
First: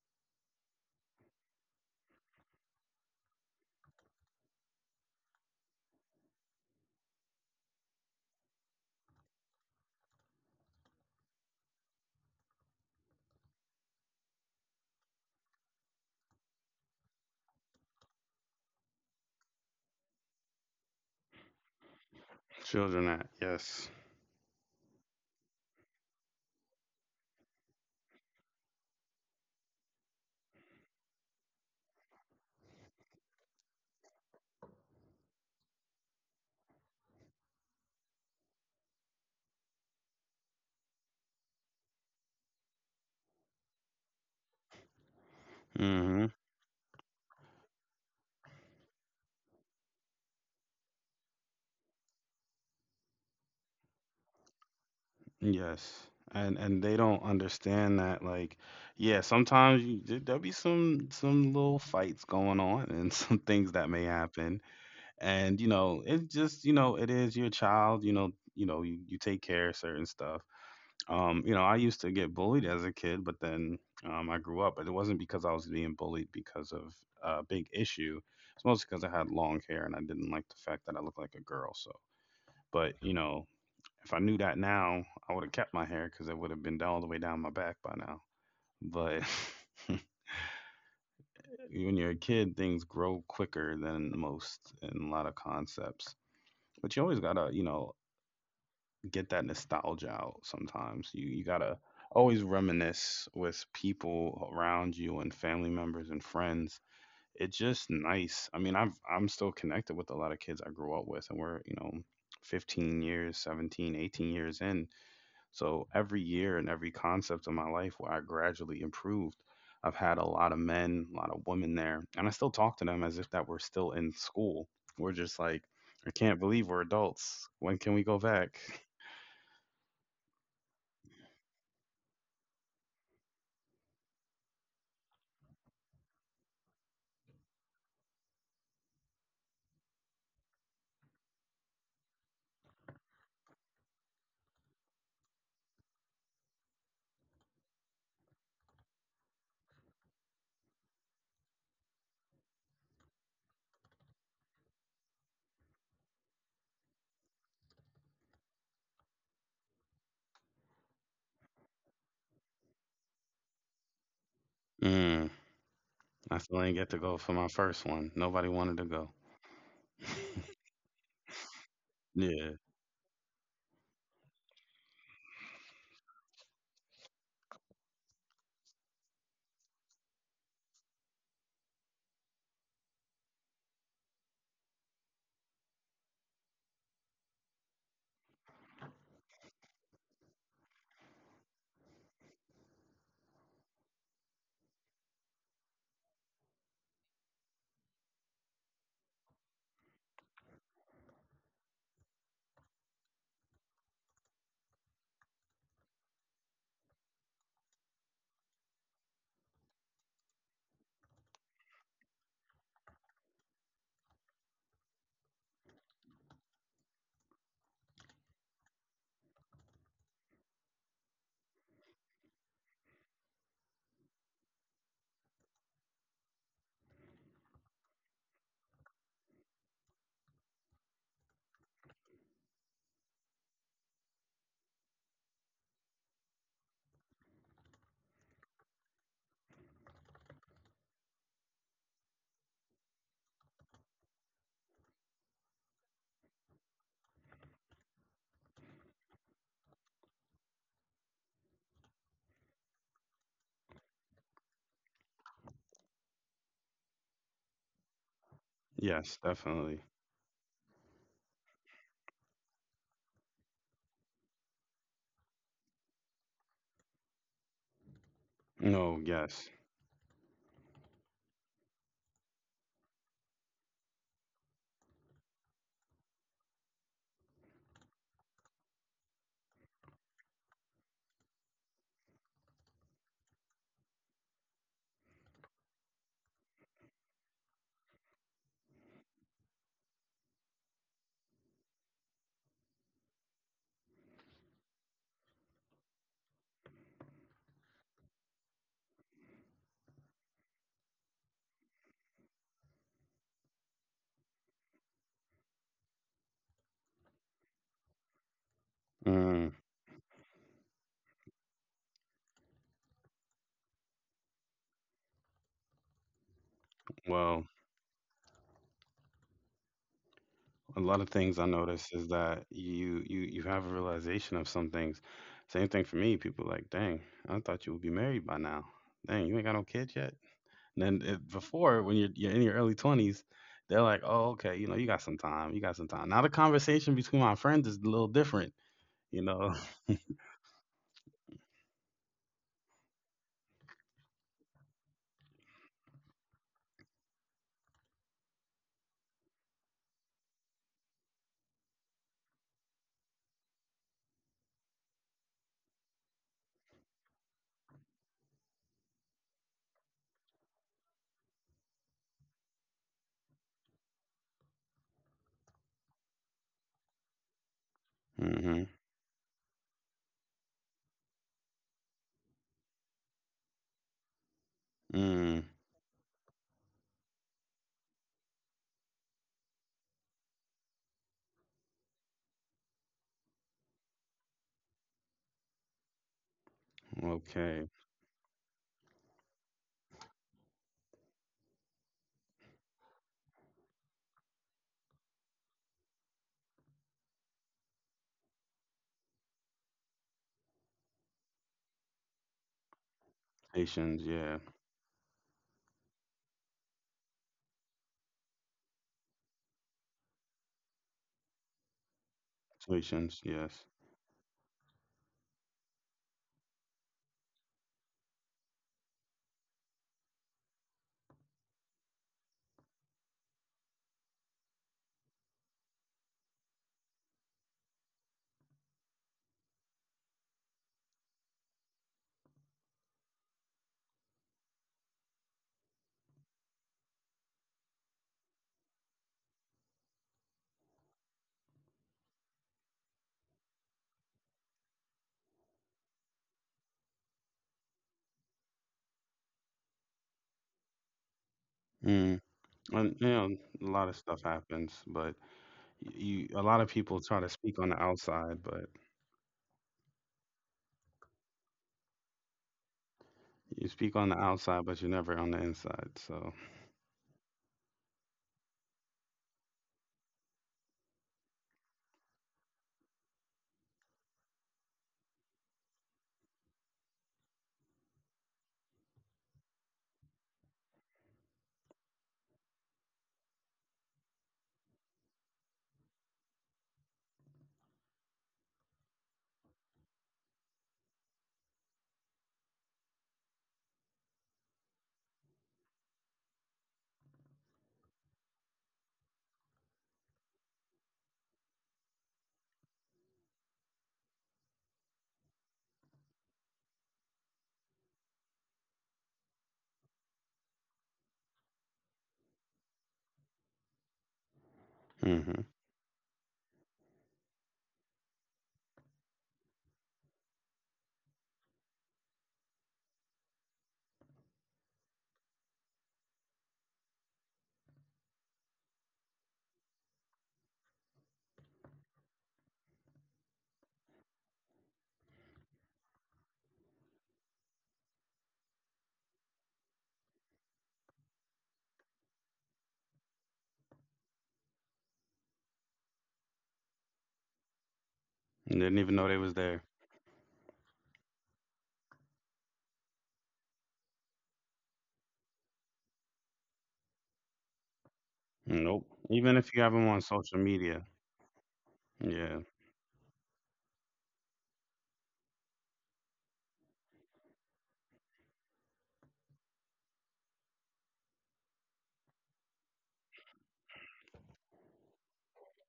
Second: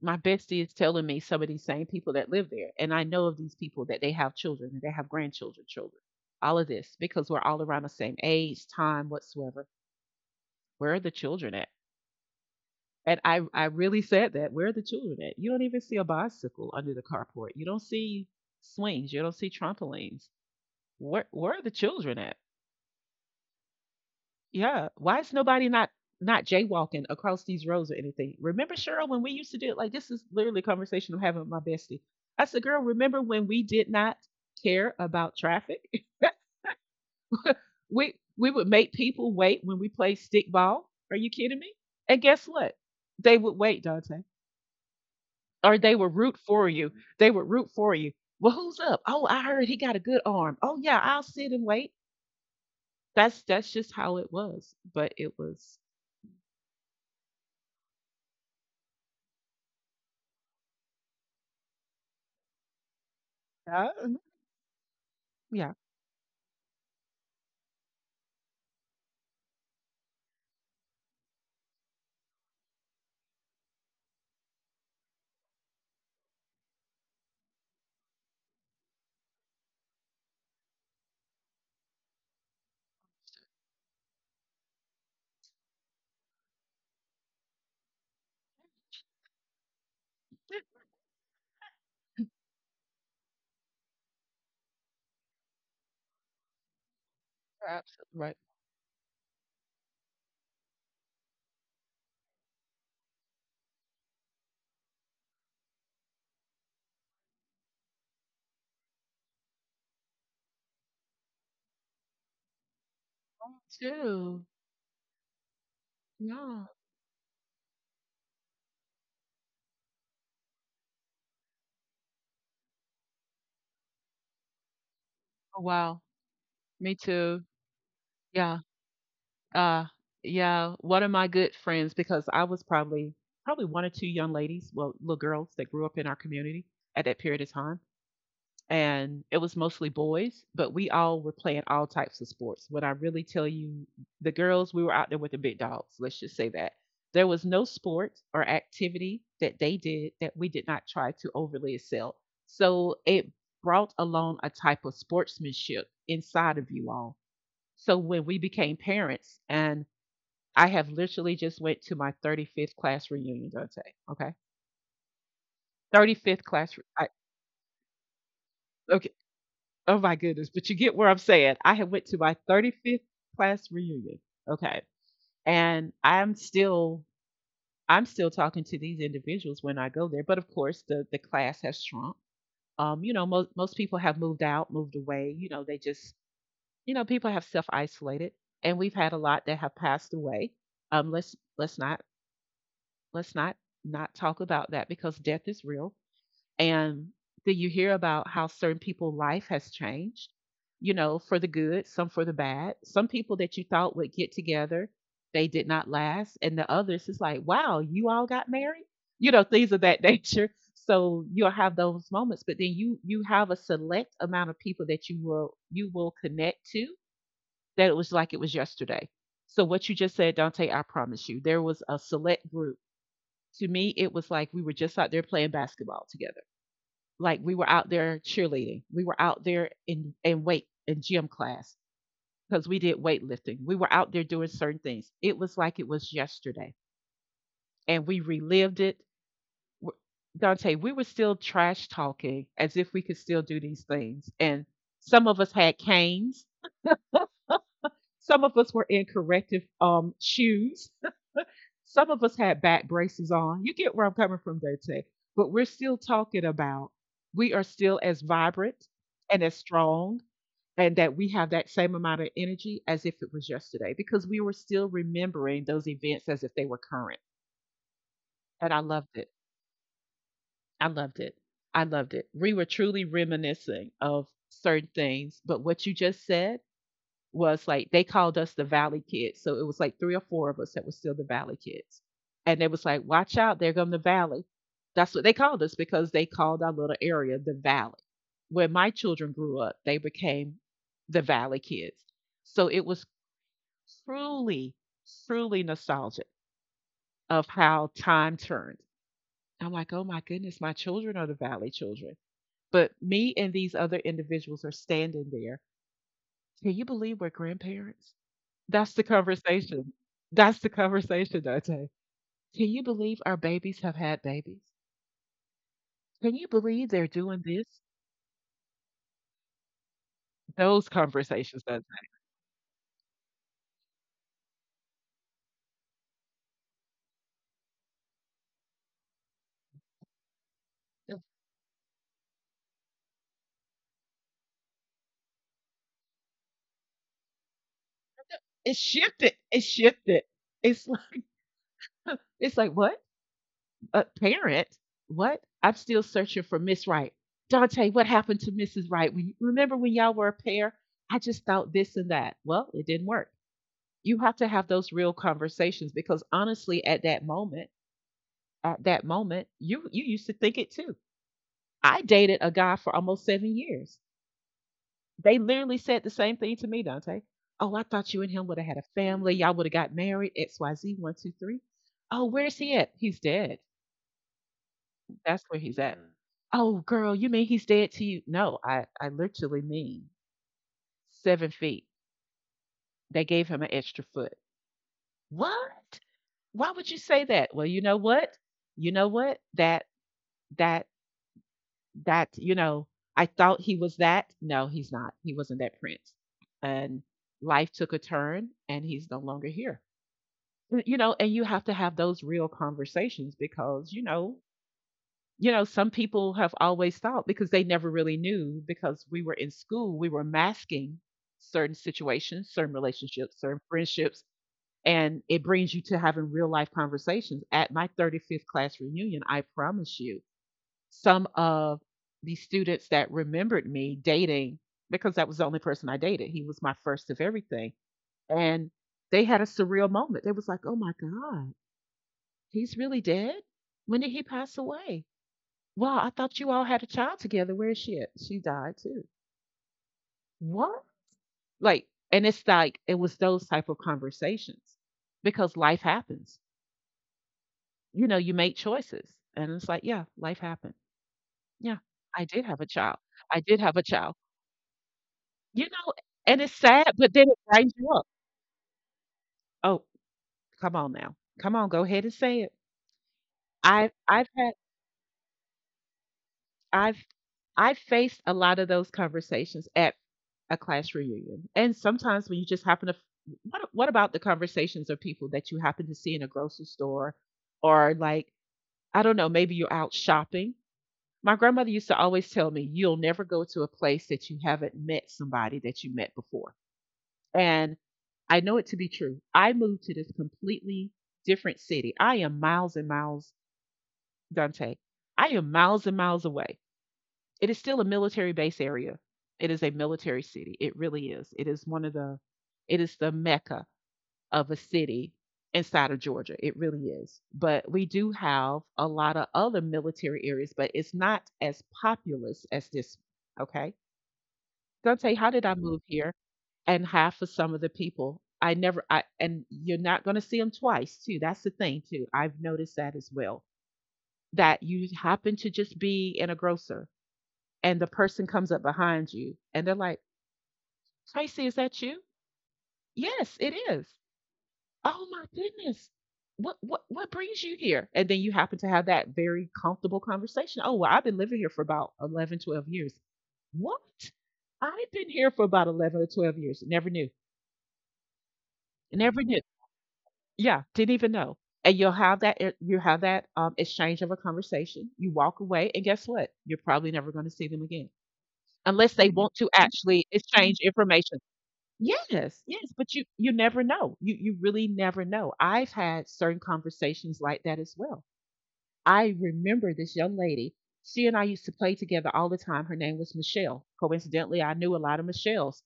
my bestie is telling me some of these same people that live there. And I know of these people, that they have children and they have grandchildren, children, all of this, because we're all around the same age, time, whatsoever. Where are the children at? And I, I really said that. Where are the children at? You don't even see a bicycle under the carport. You don't see swings. You don't see trampolines. Where, where are the children at? Children act. Yes. Yeah. Why is nobody not not jaywalking across these roads or anything? Remember, Cheryl, when we used to do it? Like, this is literally a conversation I'm having with my bestie. I said, girl, remember when we did not care about traffic? we we would make people wait when we played stickball. Are you kidding me? And guess what? They would wait, Dante. Or they would Mm-hmm. root for you. They would root for you. Well, who's up? Oh, I heard he got a good arm. Oh yeah, I'll sit and wait. That's that's just how it was. But it was, Yes. And and they don't understand that. Like, yeah, sometimes you, there- there'll be some some little fights going on and some things that uh, may happen. And you yeah. know it's just, you know, it is your child, you know, you know you, you take care of certain stuff. um you know, I used to get bullied as a kid, but then um I grew up, but it wasn't because I was being bullied because of a big issue. It's mostly because I had long hair and I didn't like the fact that I looked like a girl. So but you know, if I knew that now, I would have kept my hair because it would have been down all the way down my back by now. But when you're a kid, things grow quicker than most in a lot of concepts. But you always gotta, you You're know, absolutely right. get that nostalgia out sometimes. You you gotta always reminisce with people around you and family members and friends. It's just nice. I mean, I've I'm still connected with a lot of kids I grew up with, and we're, you know, fifteen years, Me seventeen, eighteen too. years in. So every year and Yeah. every concept of my life where I gradually improved, I've had a lot of men, a lot of women there. And I still talk to them as if that we're still in school. We're just like, Oh, wow. I can't believe we're Me adults. too. When can we go back? Yeah. Uh, yeah. One of my good friends, because I was probably probably one or two young ladies, well, little girls that grew up in our community at that period of time, and it was mostly boys, but we all were playing all types of sports. When I really tell you, the girls, we were out there with the big dogs, let's just say that. There was no sport or activity that they did that we did not try to overly excel. So it brought along a type of sportsmanship inside of you all. So when we became parents, and I have literally just went to my thirty-fifth class reunion, Dante. Okay, I thirty-fifth still ain't class. get Re- to I, go for my first one. Nobody wanted to go. okay. Oh my goodness. But you get where I'm saying. I had went to my Yeah. thirty-fifth class reunion. Okay. And I'm still I'm still talking to these individuals when I go there. But of course the the class has shrunk. Um, you know, most most people have moved out, moved away. You know, they just you know, people have self isolated, and we've had a lot that have passed away. Um, let's let's not let's not not talk about that because death is real. And then you hear about how certain people's life has changed, you know, for the good, some for the bad. Some people that you thought would get together, they did not last. And the others, it's like, wow, you all got married? You know, things of that nature. So you'll have those moments, but then you you have a select amount of people that you will you will connect to, that it was like it was yesterday. So what you just said, Dante, I promise you, there was a select group. To me, it was like we were just out there playing basketball together, like we were out there cheerleading, we were out there in in weight in gym class because we did weightlifting, we were out there doing certain things. It was like it was yesterday and we relived it. Dante, we were still trash talking as if we could still do these things, and some of us had canes, some of us were in corrective um shoes, some of us had back braces on. You get where I'm coming from, Dante? But we're still talking about, we are still as vibrant Yes, and as definitely. strong, and that we have that same amount of energy as if it was yesterday because we were still remembering those events as if they were current. And I No, loved it. yes. I loved it. I loved it. We were truly reminiscing of certain things. But what you just said was like they called us the Valley Kids. So it was like three or four of us that were still the Valley Kids. And it was like, watch out, there come the Valley. That's what they called us because they called our little area the Valley. When my children grew up, they became the Valley Kids. So it was truly, truly nostalgic of how time turned. I'm like, oh my goodness, my children are the Valley children. But me and these other individuals are standing there. Can you believe we're grandparents? That's the Mm. conversation. That's the conversation, Dante. Can you believe our babies have had babies? Can you believe they're Well, doing this? a Those lot of things I conversations, notice Dante. is that you you you have a realization of some things. Same thing for me. People like, dang, I thought you would be married by now. Dang, you ain't got no kids yet. And then it, before, when you're you're in your early twenties, they're like, oh, okay, you know, you got some time. You got some time. Now the conversation between my friends is a little different. It You shifted. know. It shifted. It's like, it's like what? A parent. What? I'm still searching for Miss Wright. Dante, what happened to missus Wright? When, remember when y'all were a pair? I just thought this and that. Well, it didn't work. You have to have those real conversations because honestly, at that moment, at that moment, you you used to think it too. I dated a guy for almost seven years. They literally said the same thing to me, Dante. Oh, I thought you and him would Mm-hmm. have had a family. Y'all would have got married. X, Y, Z, one, two, three. Oh, where's he at? He's dead. Mm, That's where he's at. Mm. Oh, girl, you mean he's dead to you? No, I, I literally mean seven feet. They gave him an extra foot. What? Why would you say that? Well, okay. you know what? You know what? That, that, that, you know, I thought he was that. No, he's not. He wasn't that prince. And life took a turn and he's no longer here. You know, and you have to have those real conversations because, Patience. you Yeah. know, you know, some people have always thought, because they never really knew because we were in school, we were masking certain situations, certain Situations, relationships, yes. certain friendships. And it brings you to having real life conversations. At my thirty-fifth class reunion, I promise you, some of the students that remembered me dating, because that was the only person I dated, he was my first of everything. And they had a surreal moment. They was like, oh my God, he's really dead? When did he pass away? Well, I thought you all had a child together. Where is she at? She died too. What? Like, and it's like it was those type of conversations because life happens. You know, you make choices, and it's like, yeah, life happened. Yeah, Mm. I did have a And child. you know, I a did have lot a of stuff child. happens, but You know, you, a and lot it's of people sad, try but to then it speak on the brightens you up. outside, but Oh, come on now, come on, go ahead and say it. you speak I've on the I've had outside, but you're never on the inside. So I've I faced a lot of those conversations at a class reunion. And sometimes when you just happen to what what about the conversations of people that you happen to see in a grocery store, or like, I don't know, maybe you're out shopping. My grandmother used to always tell me, you'll never go to a place that you haven't met somebody that you met before. And I know it to be true. I moved to this completely different city. I am miles and miles, Dante. I am miles and miles away. It is still a military base area. It is a military city. It really is. It is one of the it is the mecca of a city inside of Georgia. It really is. But we do have a lot of other military areas, but it's not as populous as this. Okay. Dante, how hmm. did I move here? And half of some of the people I never I and you're not gonna see them twice too. That's the thing too. I've noticed that as well. That you happen to just be in a grocer and the person comes up behind you and they're like, Tracy, is that you? Yes, it is. Oh my goodness. What what what brings you here? And then you happen to have that very comfortable conversation. Oh, well, I've been living here for about eleven, twelve years. What? I've been here for about eleven or twelve years. Never knew. Didn't even know they Never was knew. there. Yeah, didn't even know. And you'll have that you have that um, exchange of a conversation. You walk away, and guess what? You're probably never going to see them again Nope. unless they Even want to if you have them on actually social exchange media. information. Yeah. Yes, yes, but you you never know. You you really never know. I've had certain conversations like that as well. I remember this young lady. She and I used to play together all the time. Her name was Michelle. Coincidentally, I knew a lot of Michelle's.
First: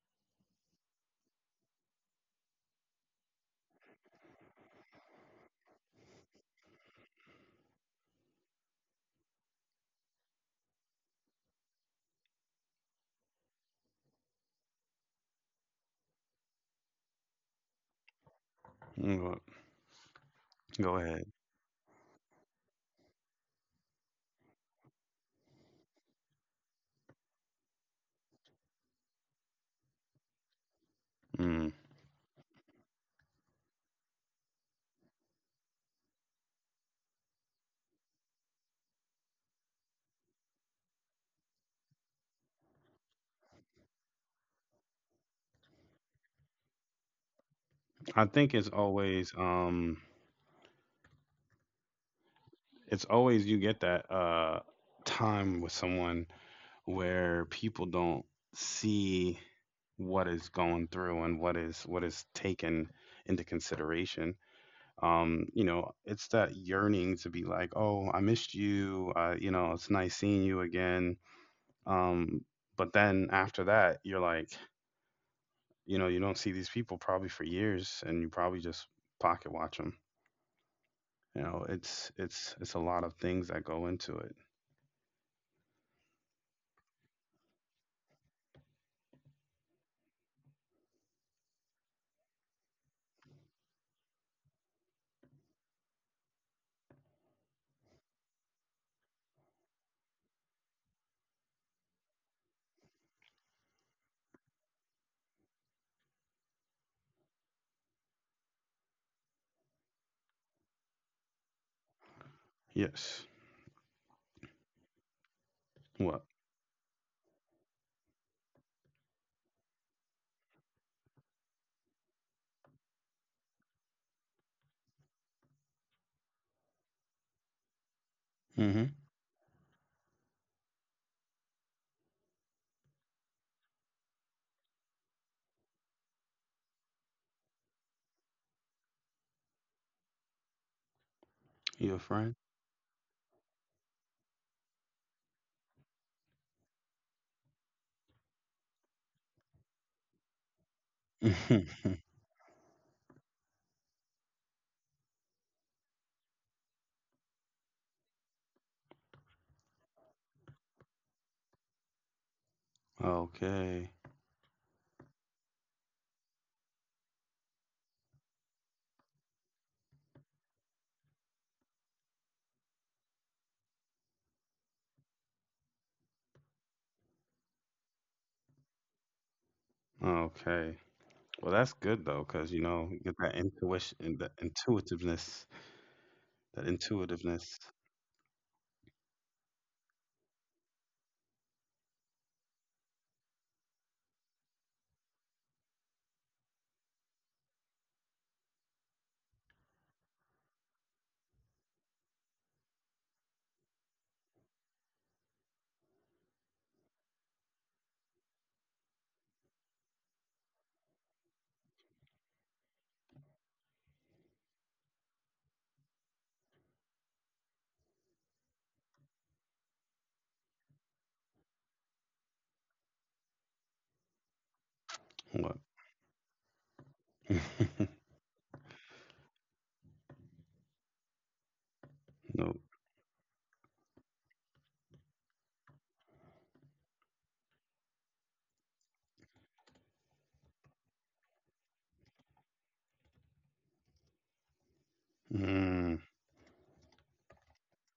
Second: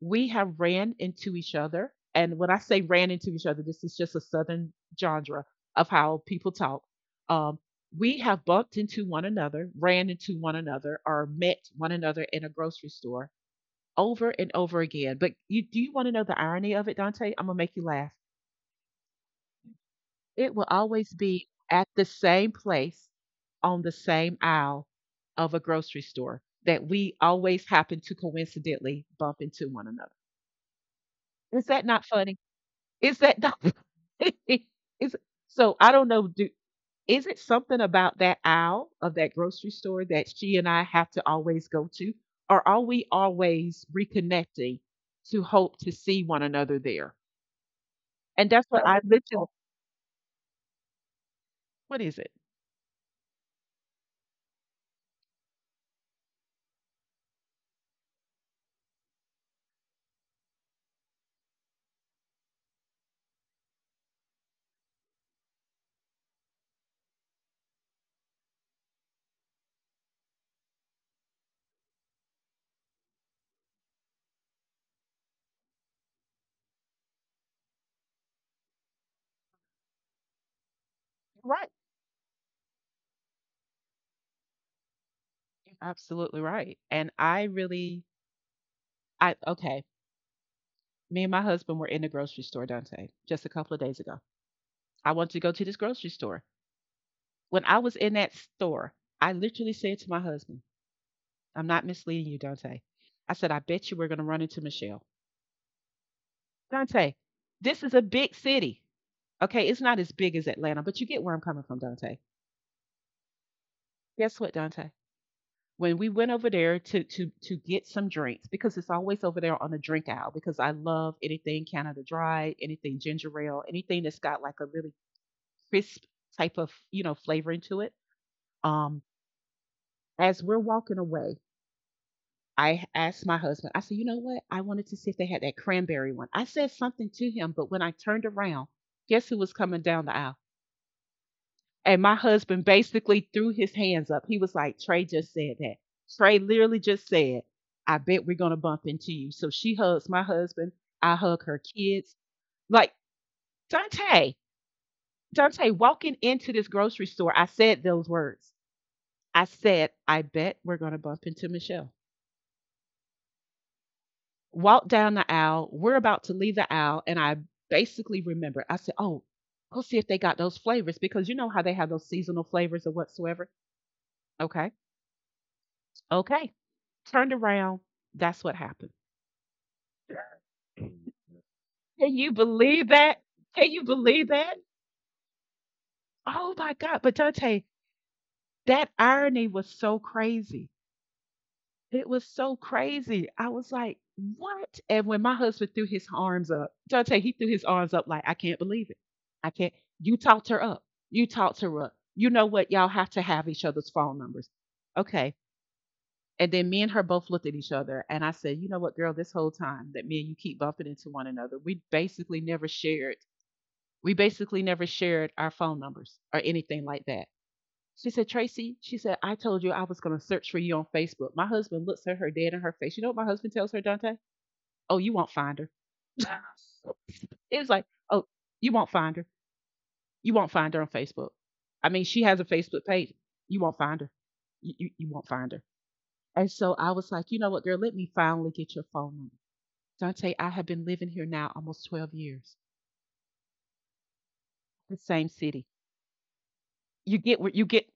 We have ran into each other, and when I say ran into each other, this is just a southern genre of how people talk. Um, we have bumped into one another, ran into one another, or met one another in a grocery store over and over again. But you do you want to know the irony of it, Dante? I'm gonna make you laugh. Mm, go It will go always ahead. be at the same place on the same aisle of a grocery store that we always happen to coincidentally bump into one another. Is Mm. that not funny? Is that not is so I don't know, do is it something about that aisle of that grocery store that she and I have to always go to? Or are we always reconnecting to hope to see one another there? I And think that's it's what I listen always Oh, um what is it? it's always you get that uh time with someone where people don't see what is going through and what is what is taken into consideration. um you know, it's that yearning to be like, oh, I missed you. uh you know, it's nice seeing you again. um but then after that, you're like, you know, you don't see these people probably for years, and you probably just pocket watch them. You're You right. know, it's it's it's a lot of things that go into it. You're absolutely right. And I really, I okay. Me and my husband were in the grocery store, Dante, just a couple of days ago. I wanted to go to this grocery store. When I was in that store, I literally said to my husband, I'm not misleading you, Dante. I said, I bet you we're going to run into Michelle. Dante, this is a big city. Okay, it's not as big as Atlanta, but you get where I'm coming from, Dante. Yes. Guess what, Dante? When we What? went over there to to to get some drinks because it's always over there on the drink aisle, because I love anything Canada Dry, anything ginger ale, anything that's got like a really crisp type of you know flavoring to it. Mm-hmm. Um, as we're walking away, I asked my husband. I said, "You know what? I wanted to see if they had that cranberry one." I said something to him, but when I turned around, guess who was coming down the aisle? You a And my friend. husband basically threw his hands up. He was like, Trey just said that. Trey literally just said, I bet we're going to bump into you. So she hugs my husband. I hug her kids. Like, Dante, Dante, walking into this grocery store, I said those words. I said, I bet we're going to bump into Michelle. Okay. Walk down the aisle. We're about to leave the aisle. And I basically remembered, I said, oh, go see if they got those flavors because you know how they have those seasonal flavors or whatsoever. Okay. Okay. Turned around. That's what happened. Okay. Can Well, that's good though, you because you believe know, you get that? that Can you intuition, and believe that that? intuitiveness, Oh that my God. But intuitiveness. Dante, that irony was so crazy. It was so crazy. I was like, what? And when my husband threw his arms up, Dante, he threw his arms up like, I can't believe it. I can't. You talked her up. You talked her up. You know what? Y'all have to have each other's phone numbers. Okay. And then me and her both looked at each other, and I said, "You know what, girl? This whole time that me and you keep bumping into one another, we basically never shared. We basically never shared our phone numbers or anything like that." She said, "Tracy," she said, "I told you I was going to search for you on Facebook." My husband looks at her dead in her face. You know what my husband tells her, Dante? "Oh, you won't What? find her." It was like, "Oh, you won't find her. You won't find her on Facebook. I mean, she has a No. Facebook page. You won't find her. You, you, you won't find her." And so I was like, you know what, girl, let me finally get your phone number. Dante, I have been living here now almost twelve years, the same city. Mm. You get where you get,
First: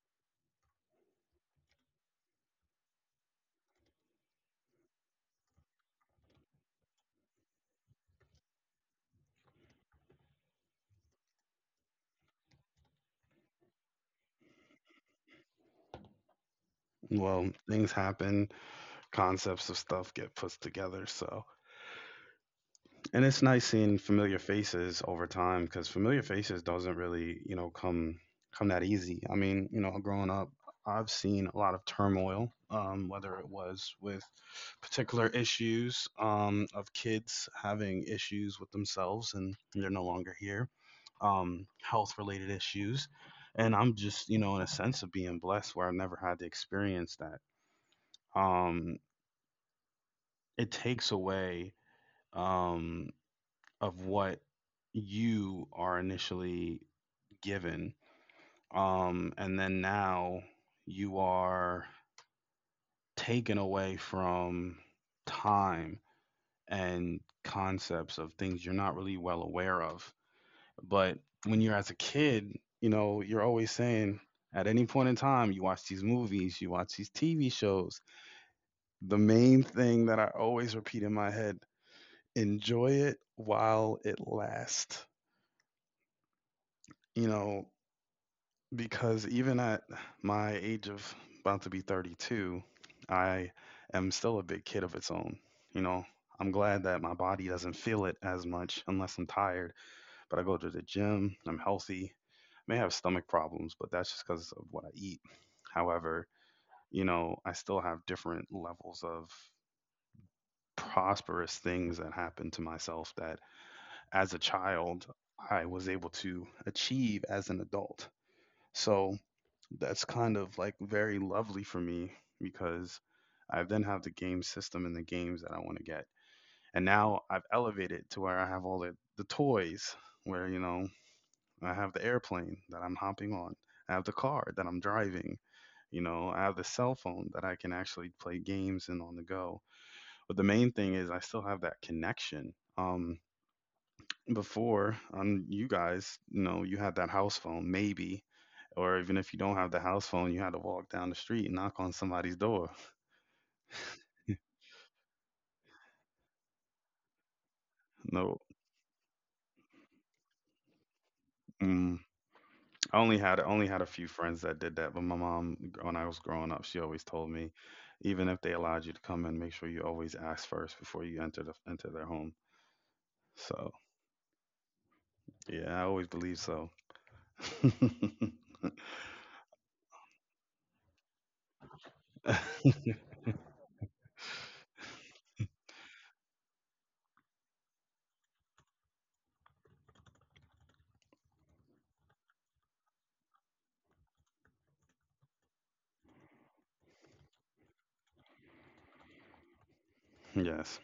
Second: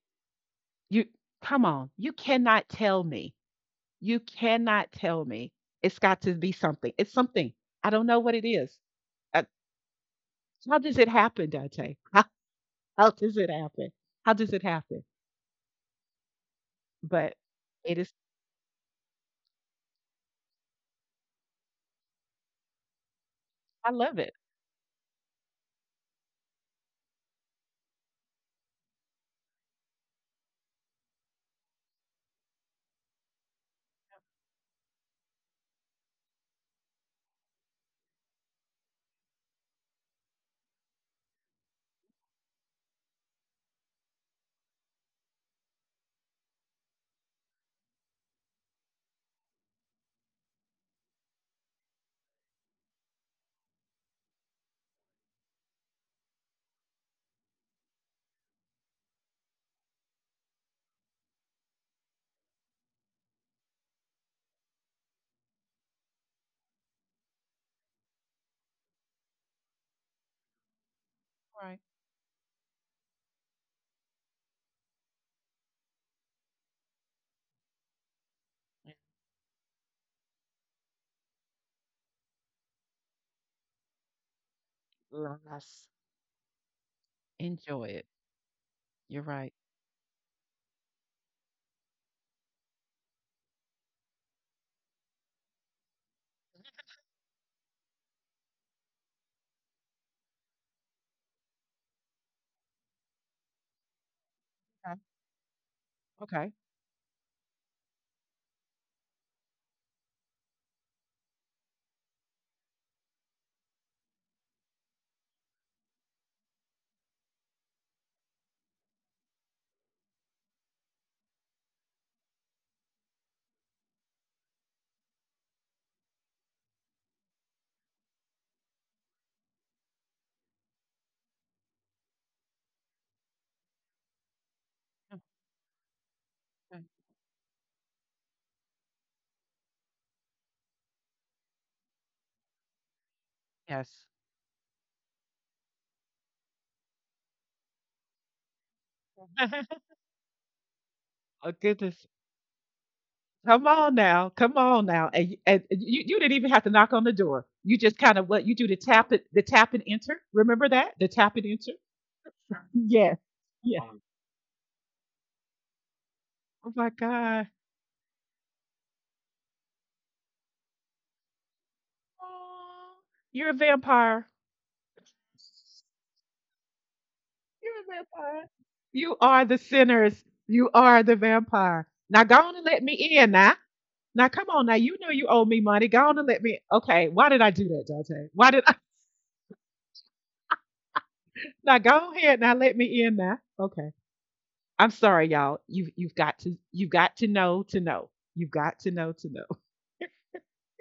you come on, you cannot tell me. You cannot tell me. It's got to be something. It's something. I don't know what it is. Uh, how does it happen, Dante? How, how does it happen? How does it happen? But Well, things it is, happen, concepts of stuff get put together, so. And it's nice I seeing love it. familiar faces over time because familiar faces doesn't really, you know, come come that easy. I mean, you know, growing up, I've seen a lot of turmoil, um, whether it was with particular issues, um, of kids having issues with themselves and they're no longer here, um, health related issues, and I'm just, you know, in a sense of being blessed where I never had to experience that. Um, it takes away. Um, of what you are initially given. Um, and then now you are taken away from time and concepts of things you're not really well aware of. But when you're Right. as a kid, you know, you're always saying, at any point in time, you watch these movies, you watch these T V shows. The main thing that I always repeat in my head, enjoy it while it lasts. Let's You know, enjoy it. You're because right. even at my age of about to be thirty-two, I am still a big kid of its own. You know, I'm glad that my body doesn't feel it as much unless I'm tired, but I go to the gym, I'm healthy. May have stomach problems, but that's just because of what I Okay. eat. However, Okay. you know, I still have different levels of prosperous things that happen to myself that as a child I was able to achieve as an adult. So that's kind of like very lovely for me because I then have the game system and the games that I want to get. And now I've elevated to where I have all the, the toys, where, you know, I have the airplane that I'm hopping on, I have the car that I'm driving, you know, I have the Okay. cell phone that I can actually play games and on the go. But the main thing is I still have that connection. Um, Yes. before on you guys, you know, you had that house phone, maybe, or even if you don't have the house phone, you had to walk down the street Oh and knock on goodness. somebody's door. Come on now. Come on now. And, y- and you, you didn't even have to knock on the door. You just kind of No, what you do to tap it the tap and enter. Remember that? The tap and enter? mm, I only Yes. had only had Yeah. a Um, few friends that did that, but my mom, when I was growing up, Oh she my always told God. me, even if they allowed you to come in, make sure you always ask first before you enter the enter their home. Aw, you're a So vampire. yeah, I always believe so. You're a vampire. You are the sinners. You are the vampire. Now go on and let me in now. Now come on now. You know you owe me money. Go on and let me okay. Why did I do that, Dante? Why did I now go ahead now let me in now? Okay. I'm sorry, y'all. You you've got to you've got to know to know. You've got to know to know. Yes,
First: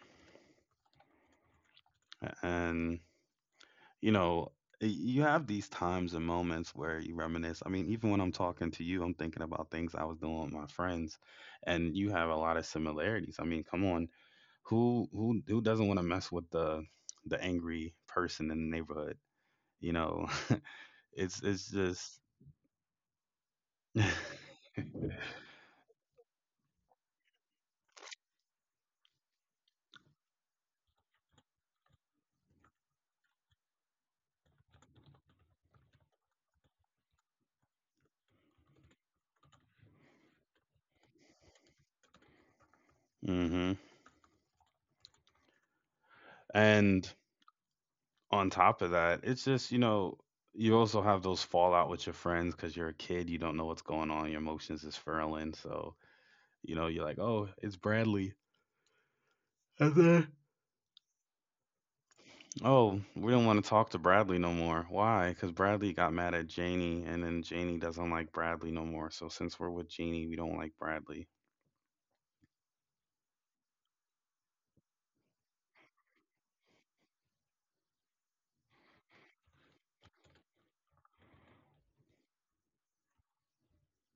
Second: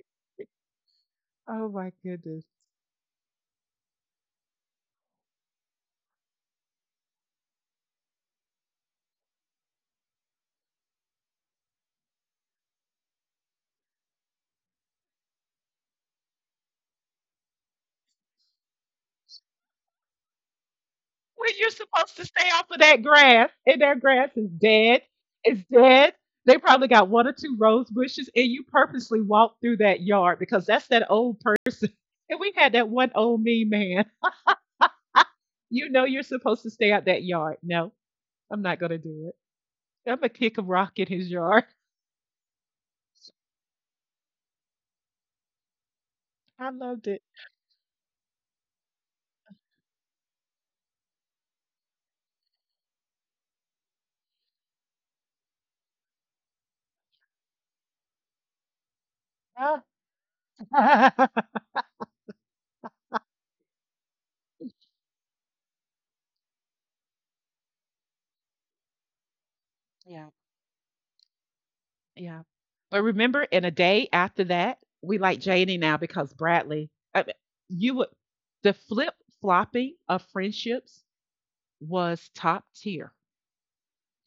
Oh my goodness. and you know, you have these times and moments where you reminisce. I mean, even when I'm talking to you, I'm thinking about things I was doing with my friends, and you have a lot of similarities. I mean, come on, who who who doesn't want to mess with the the angry person in the neighborhood? You know, it's When you're it's supposed just, to stay off of that grass, and that grass is dead. It's dead. They probably got one or two rose bushes, and you purposely walk through that yard because that's that old person. And we had that one old me man. You know you're supposed to stay out that yard. No, I'm not gonna do it. I'm gonna kick a rock in his yard. hmm. I loved it. And on top of that, it's just you know. You also have those fallout with your friends because you're a kid. You don't know what's going on. Your emotions is furling. So, you know, you're like, oh, it's Bradley. Oh, we don't want to talk to Bradley no more. Why? Because Bradley got mad at Janie, and then Janie doesn't like Bradley no more. So since we're with Yeah. Janie, we don't like Bradley. Yeah. But remember, in a day after that, we like Janie now because Bradley, I mean, you would, the flip flopping of friendships was top tier.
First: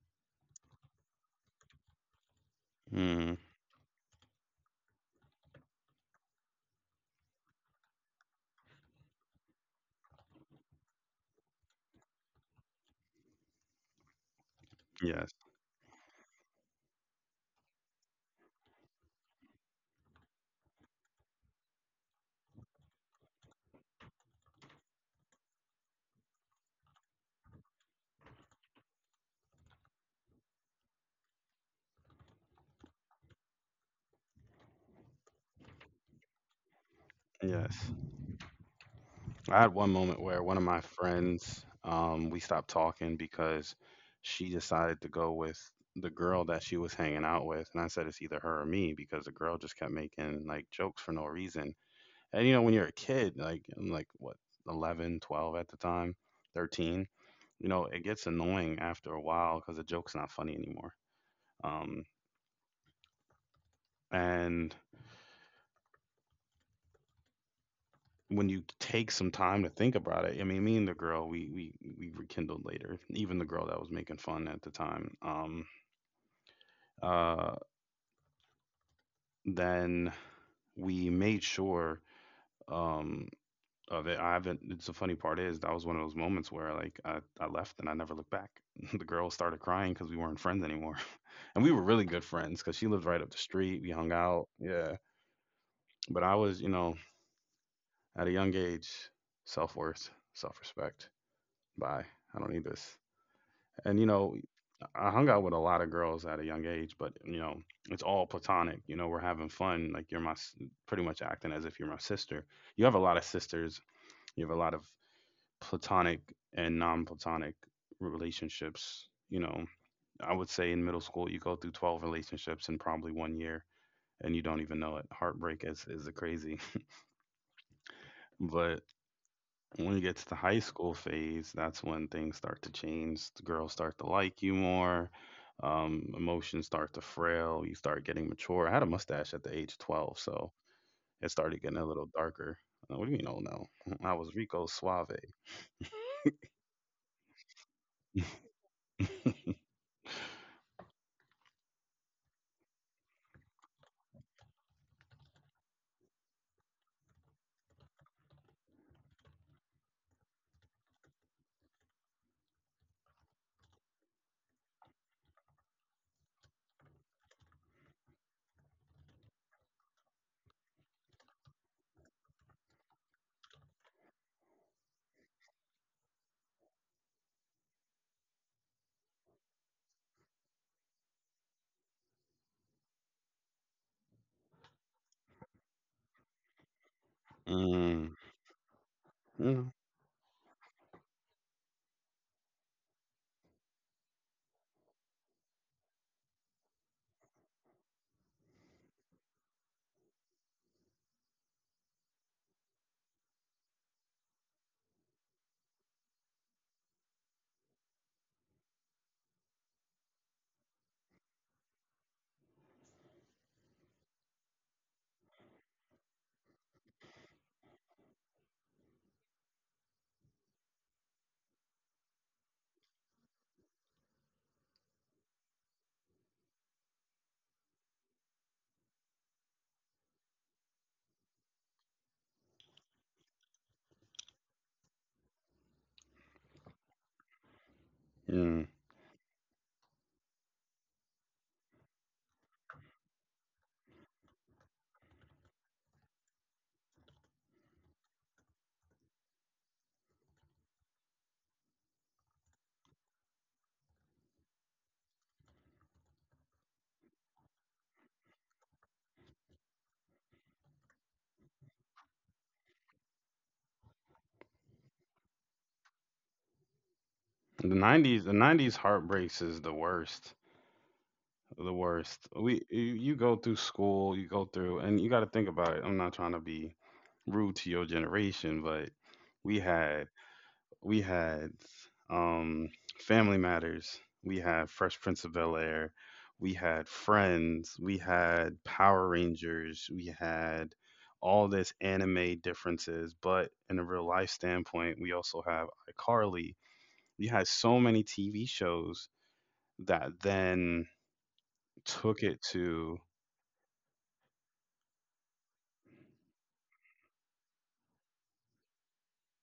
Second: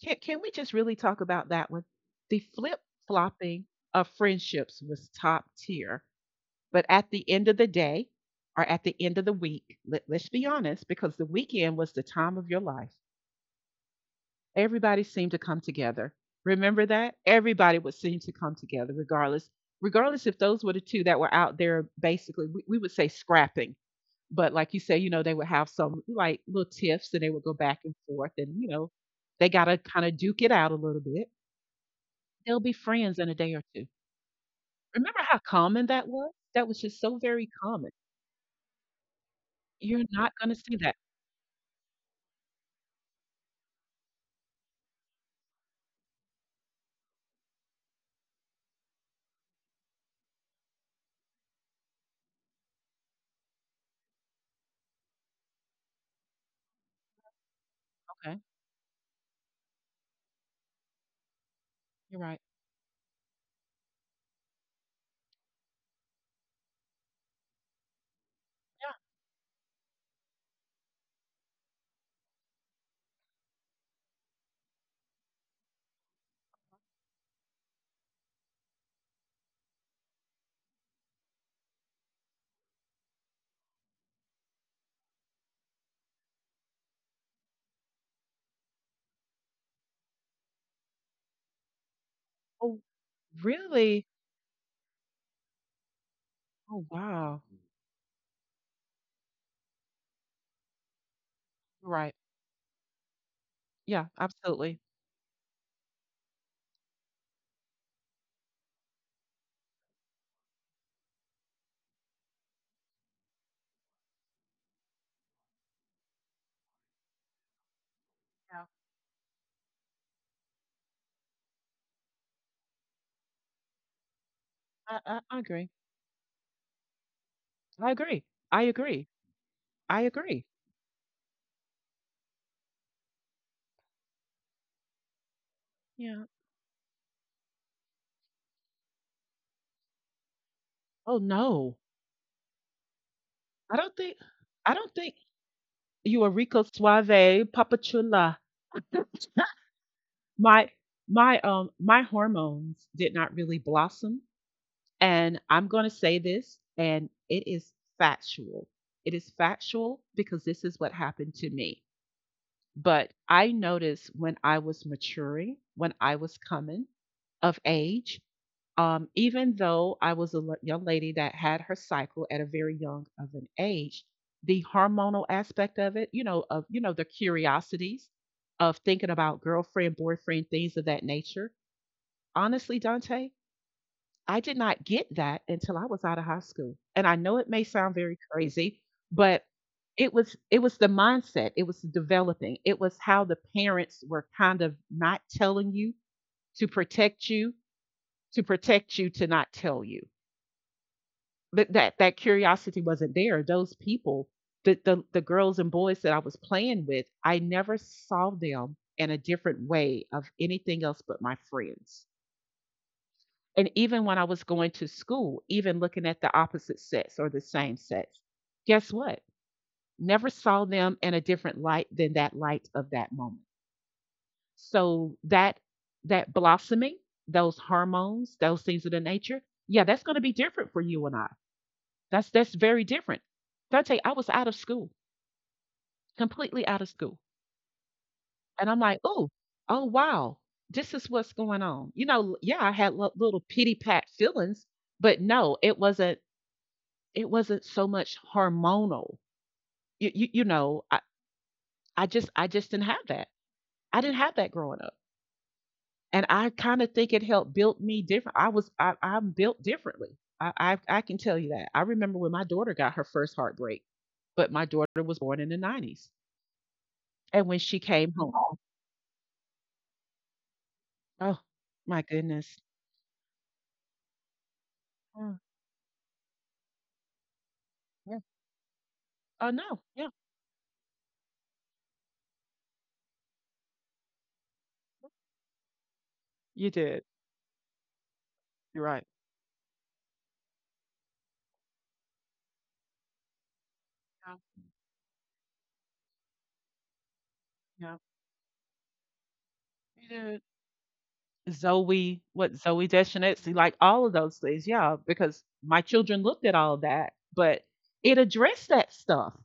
Can, can we just really talk about that one? The flip Hmm. flopping of friendships was top tier. But at the end of the day or at the end of the week, let, let's be honest, because the weekend was the time of your life. Everybody seemed Yes. to come together. Remember that? Everybody would seem to come together, regardless. Regardless if those were the two that were out there, basically, we, we would say scrapping. But like you say, you know, they would have some like little tiffs and they would go back and forth and, you know, they got to kind of duke it out a little bit. They'll be friends in a day or two. Remember how common that was? That was just so very Yes. common. I had one You're moment not where going one to of my see that. friends, um, we stopped talking because she decided to go with the girl that she was hanging out with, and I said it's either her or me because the girl just kept making like jokes for no reason. And you know, when you're a kid, like I'm like what, eleven, twelve at the time, thirteen. You know, it gets Okay. annoying after a while because the joke's not funny anymore. Um, You're right. and when you Yeah. take some time to think about it, I mean, me and the girl, we we we rekindled later. Even the girl that was making fun at the time. Um, uh, then we made sure um of it. I haven't. It's the funny part is that was one of those moments where like I, I left and I never looked back. The girl started crying because we weren't friends anymore, and we were really good friends because Oh, she lived right up the street. We really? hung out. Yeah, but I was, you Oh, know, wow. at a young age, self worth, self respect. You're Bye. right. I don't need this. And you Yeah, know, absolutely. I hung out with a lot of girls at a young age, but you know, it's all platonic. You know, we're having fun. Like you're my, pretty much acting as if you're my sister. You have a lot of sisters. You have a lot of platonic and non-platonic relationships. You know, I would say in middle school you go through twelve relationships in probably one year, and you don't even know I it. I I Heartbreak agree. is is a crazy, I agree. I but agree. when you I get to the agree. high school phase, that's when things start to change. The girls start to like you more. Um, Yeah. emotions start to frail. You start getting mature. I had a mustache at the age of twelve, so Oh it started getting no. a little darker. Uh, What do you mean, oh no? I don't I think was Rico I don't Suave. think you are Rico Suave, Papa Chula. my my um my hormones did not really blossom. And I'm gonna say this, and it is factual. It is factual because this is what happened to me. But I noticed when I was maturing, when I was coming of age. Um, even though I was a l- young lady that had her cycle at a very young of an age, the hormonal aspect of it, you know, of you know the curiosities of thinking about girlfriend, boyfriend, things of that nature. Honestly, Dante, I did not get that until I was out of high school, and I know it may sound very Mm, crazy, but mm, it was it was the mindset it was developing it was how the parents were kind of not telling you to protect you to protect you to not tell you but that that curiosity wasn't there. Those people, the, the the girls and boys that I was playing with, I never saw them in a different way of anything else but my friends. And even when I was going to school, even looking at the opposite sex or the same sex, guess what? Never saw them in a different light than that light of that moment. So that that blossoming, those hormones, those things of the nature, yeah, that's going to be different for you and I. That's that's very different. Dante, I was out of school, completely out of school. mm. And I'm like, oh, oh wow, this is what's going on. You know, yeah, I had li- little pity pat feelings, but no, it wasn't it wasn't so much hormonal. You you, you know, I, I just I just didn't have that. I didn't have that growing up. And I kind of think it helped build me different. I was I, I'm built differently. I, I I can tell you that. I remember when my daughter got her first heartbreak, but my daughter was born in the nineties. And when The she came nineties, the home nineties heartbreaks is the worst. oh, The my worst. goodness. We, you you go through school, you go through, and you got to Yeah, think about it. I'm not trying to be rude to your yeah. generation, but Oh, we no, yeah, had we had um, Family Matters, we had Fresh Prince of Bel Air, we you had did. Friends, we had You're right. Power Rangers, we had all this anime differences. But in a real Yeah, life standpoint, we also have iCarly. We had so yeah, many T V shows you that did. then Zoe took it what, Zoe to Deschanetsky, like, all of those things, yeah, because my children looked at all that, but it addressed that stuff.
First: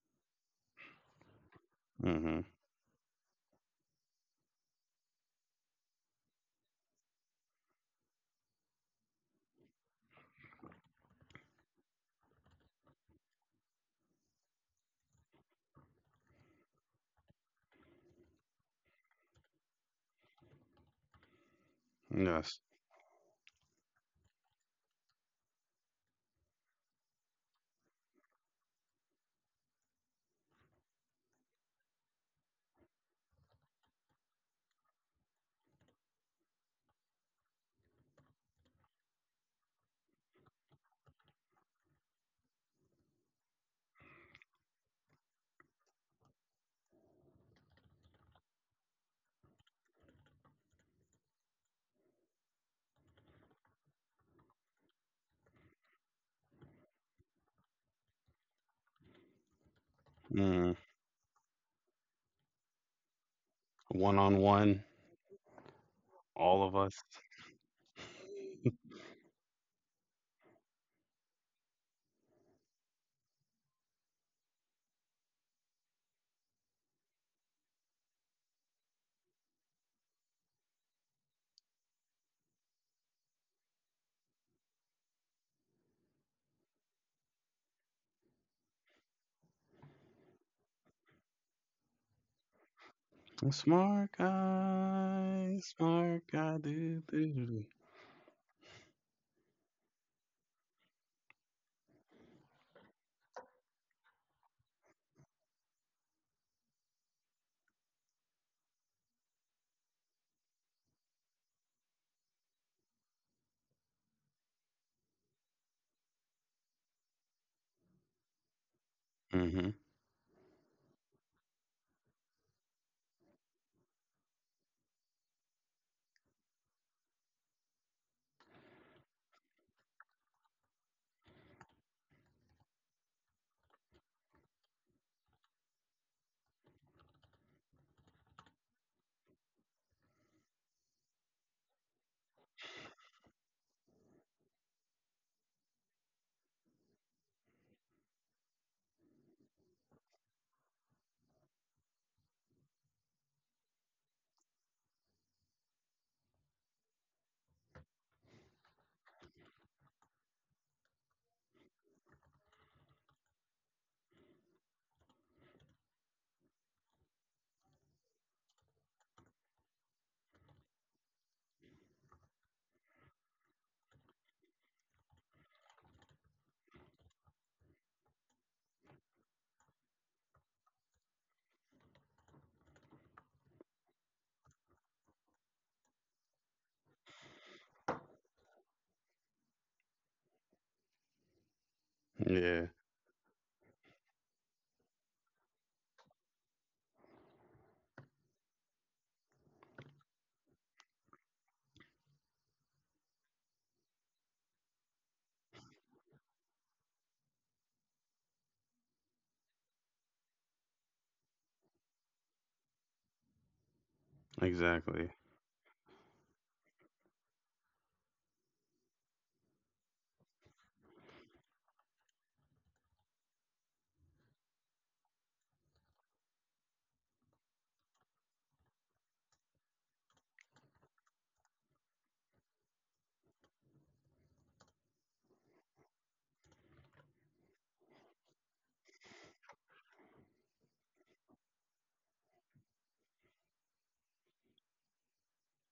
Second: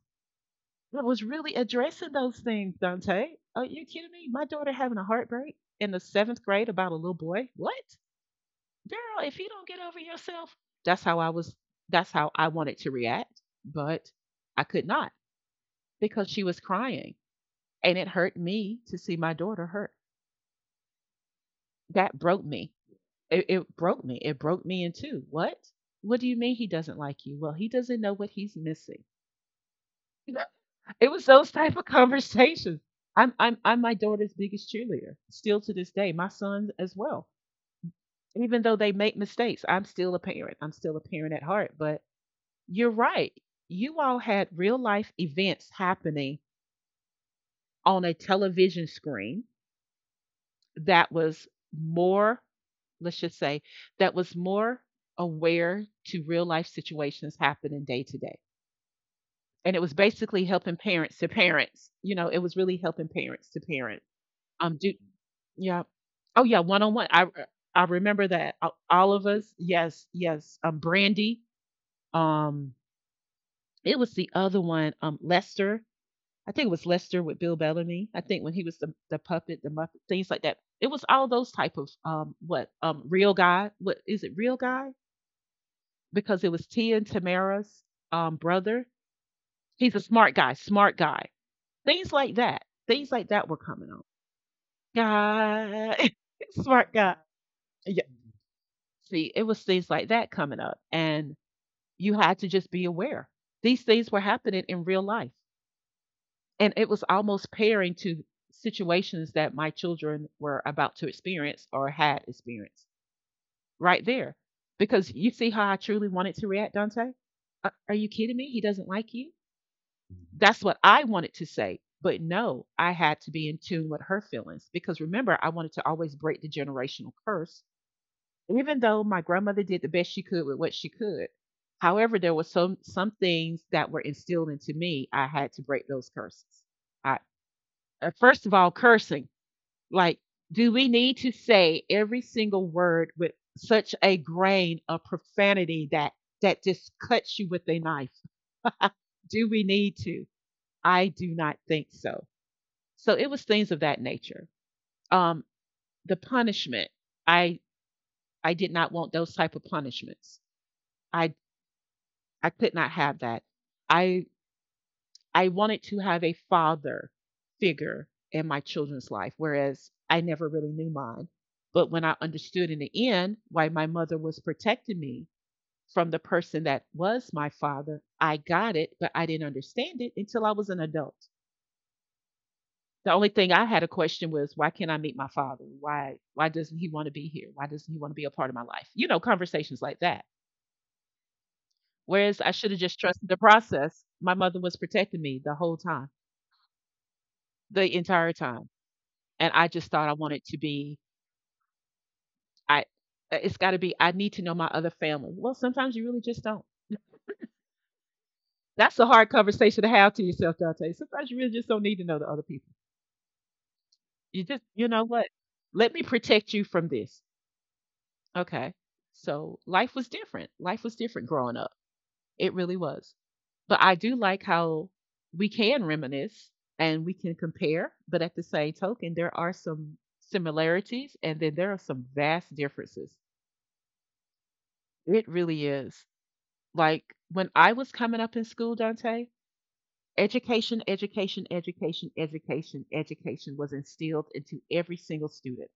It was really addressing hmm, those things, Dante. Are you kidding me? My daughter having a heartbreak in the seventh grade about a little boy? What? Girl, if you don't get over yourself that's how I was that's how I wanted to react, but I could not, because she was crying and it hurt me to see my daughter hurt that broke yes, me it, it broke me it broke me in two what what do you mean he doesn't like you well he doesn't know what he's missing. It was those type of conversations. I'm I'm I'm my daughter's biggest cheerleader still to this day, my sons as well. Even though they make mistakes, I'm still a parent. I'm still a parent at heart, but you're right. You all had real life events happening on a television screen that was more, let's just say, that was more aware to real life situations happening day to day. And it was basically mm, helping parents to parents. You know, it was really helping parents to parents. one on Um, one, do Yeah. Oh yeah, all of one us. on one. I uh, I remember that. A- All of us. Yes, yes. Um, Brandy. Um, it was the other one. Um, Lester. I think it was Lester with Bill Bellamy. I think when he was the, the puppet, the Muppet, things like that. It was all those type of um what um real guy. What is it, real guy? Because it was Tia and Tamara's um brother. He's a smart guy, smart guy. Things like that. Things like that The were coming on. smart guy, Guy, smart guy, smart do guy. do. Do. Yeah. See, it was things like that coming up, and you had to just be aware. These things were happening in real life. And it was almost pairing to situations that my children were about to experience or had experienced right there. Because you see how I truly wanted to react, Dante? Uh, Are you kidding me? He doesn't like you? Mm-hmm. That's what I wanted to say. But no, I had to be in tune with her feelings because remember, I wanted to always break the generational curse, even though my grandmother did the best she could with what she could. However, there were some some things that were instilled into me. I had to break those curses. I, uh, First of all, cursing. Like, do we need to say every single word with such a grain of profanity that that just cuts you with a knife? Do we need to? I do not think so. So it was things of that nature. Um, the punishment, I I did not want those type of punishments. I I could not have that. I I wanted to have a father figure in my children's life, whereas I never really knew mine. But when I understood in the end why my mother was protecting me from the person that was my father, I got it, but I didn't understand it until I was an adult. The only thing I had a question was why can't I meet my father? Why why doesn't he want to be here? Why doesn't he want to be a part of my life? You know, conversations like that. Whereas I should Yeah, have just trusted the process. My mother was protecting me the whole time, the entire time. And I just thought I wanted to be, I, uh, it's got to be, I need to know my other family. Well, sometimes you really just don't. That's a hard conversation to have to yourself, Dante. Sometimes you really just don't need to know the other people. You just, you know exactly. what? Let me protect you from this. Okay. So life was different. Life was different growing up. It really was. But I do like how we can reminisce and we can compare, but at the same token, there are some similarities and then there are some vast differences. It really is. Like when I was coming up in school, Dante, education, education, education, education, education was instilled into every single student.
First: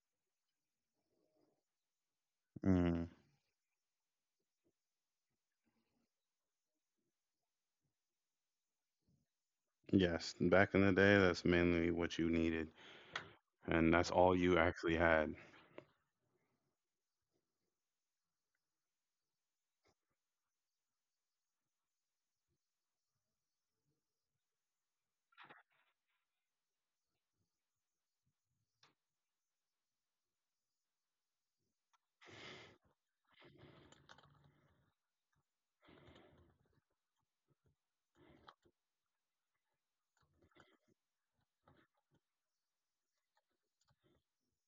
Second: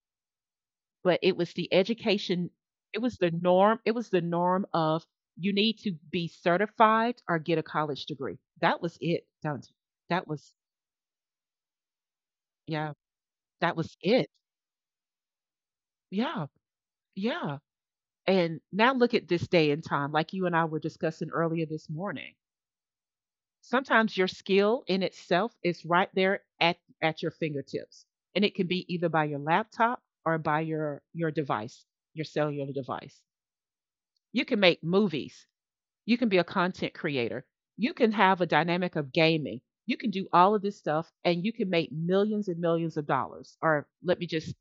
But it was the education, it Mm. was the norm, it was the norm of you need to be certified or get a college degree. That was it, Dante. That Yes, was, back in the day, that's mainly what you needed, yeah, that and was that's it. all you actually had. Yeah, yeah. And now look at this day and time, like you and I were discussing earlier this morning. Sometimes your skill in itself is right there at, at your fingertips. And it can be either by your laptop or by your, your device, your cellular device. You can make movies. You can be a content creator. You can have a dynamic of gaming. You can do all of this stuff and you can make millions and millions of dollars. Or let me just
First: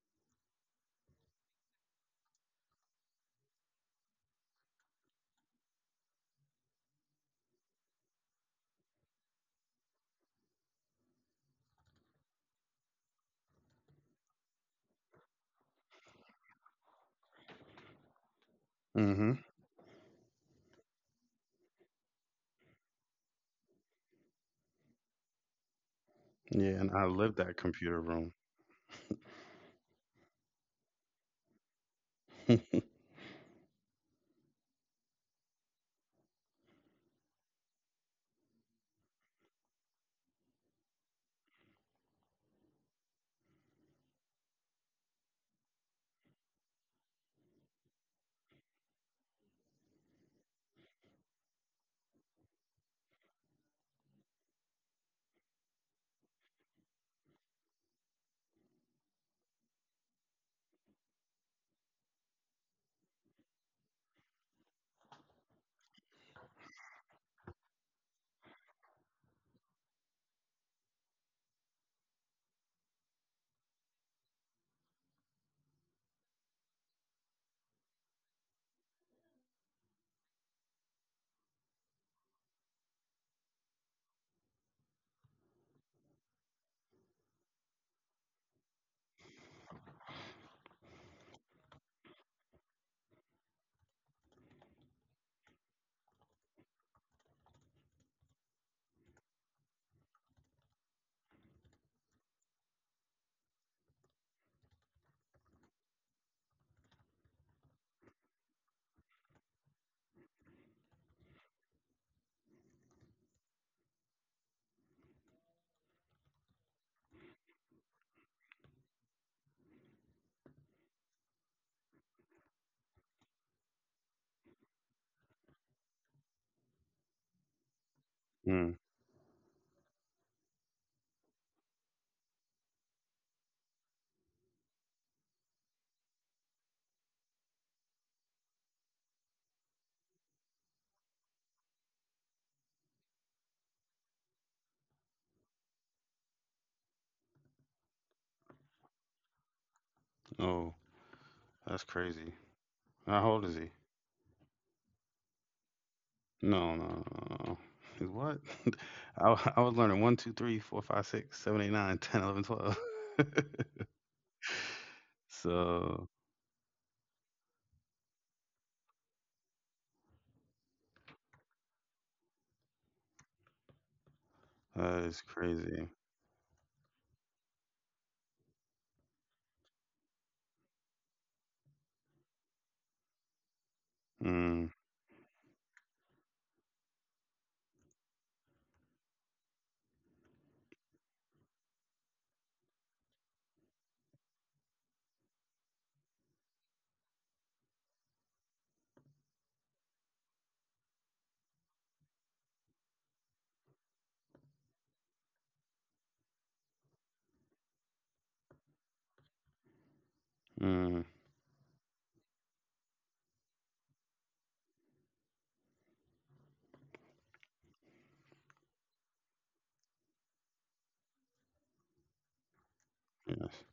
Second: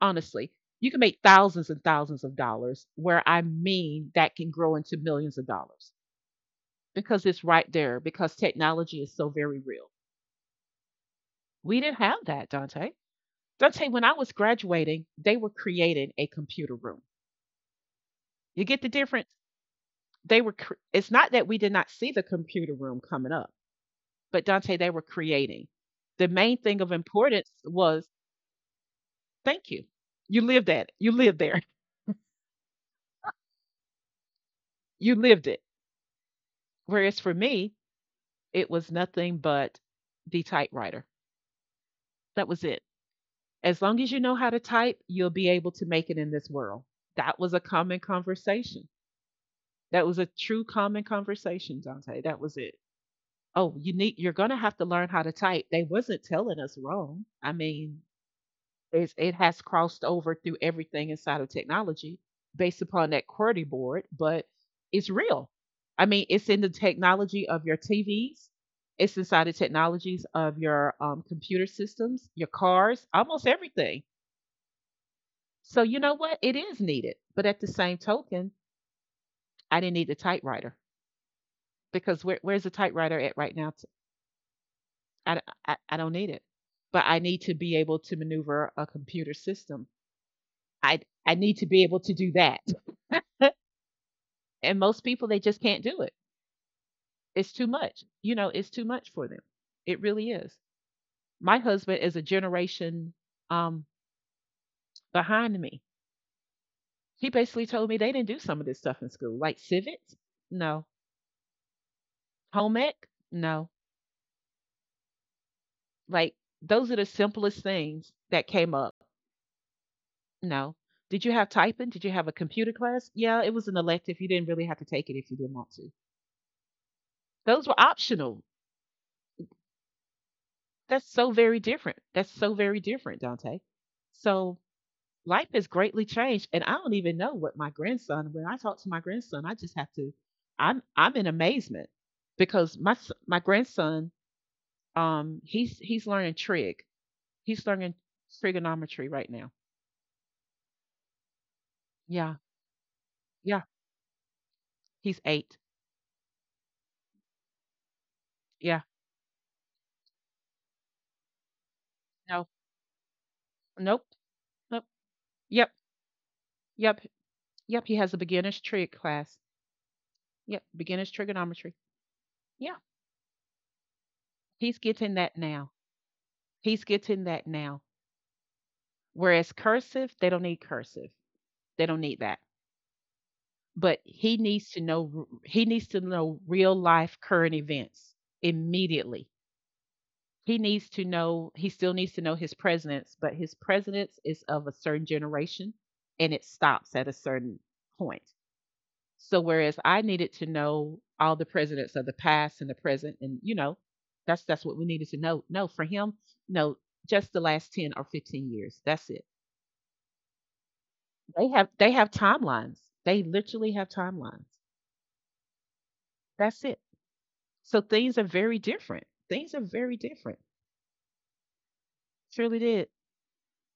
honestly, you can make thousands and thousands of dollars, where I mean that can grow into millions of dollars because it's right there, because technology is so very real. We didn't have that, Dante. Dante, when I was graduating, they were creating a computer room. You get the difference? Mm-hmm. They were, cr- it's not that we did not see the computer room coming up, but Dante, they were creating. The main Yeah, thing and of I lived importance that computer was room. thank you. You lived at it. You lived there. You lived it. Whereas for me, it was nothing but the typewriter. That was it. As long as you know how to type, you'll be able to make it in this world. That was a common conversation. That was a true common conversation, Dante. That was it. Oh, you need you're gonna have to learn how to type. They wasn't telling us wrong. I mean, it's, it has crossed over through everything inside of technology based upon that QWERTY board, but it's real. I mean, it's in the technology of your T Vs. It's inside the technologies of your um, computer systems, your cars, almost everything. So you know what? It is needed. But at the same token, I didn't need a typewriter because where, where's the typewriter at right now? I I d- I- I don't need it, but I need to be able to maneuver a computer system. I I need to be able to do that. And most people they just can't do it. It's too much. You know, it's too much for them. It really is. My husband is a generation um behind me. He basically told me they didn't do some of this stuff in school, like civics, no, home ec, no. Like those are the simplest things that came up. No. Did you have typing? Did you have a computer class? Yeah, it was an elective. You didn't really have to take it if you didn't want to. Those were optional. Mm. That's so very different. That's so very different, Dante. So life has greatly changed, and I don't even know what my grandson. When I talk to my grandson, I just have to. I'm I'm in amazement because my s- my grandson, um, he's he's learning trig. He's learning trigonometry right now. Oh, that's Yeah, crazy. How old yeah. is he? He's eight. No, no, no, no, no, no. He's what? Yeah. I, w- I was learning one, two, three, four, five, six, seven, eight, nine, ten, No. eleven, twelve. Nope. Nope. Yep. So Yep. Yep, he has a beginner's trig class. Yep, beginner's trigonometry. Yeah, he's that getting is that now. crazy. He's getting that now. Whereas cursive, they don't need cursive. They don't need that. But he Mm, needs to know he needs to know real life current events immediately. He needs to know he still needs to know his presidents, but his presidents is of a certain generation and it stops at a certain point. So whereas I needed to know all the presidents of the past and the present, and you know, that's that's what we needed to know. No, for him, no, just the last ten or fifteen years. That's it. mm. They have they have timelines. They literally have timelines. That's it. So things are very different. Things are very different. Surely did. Yes.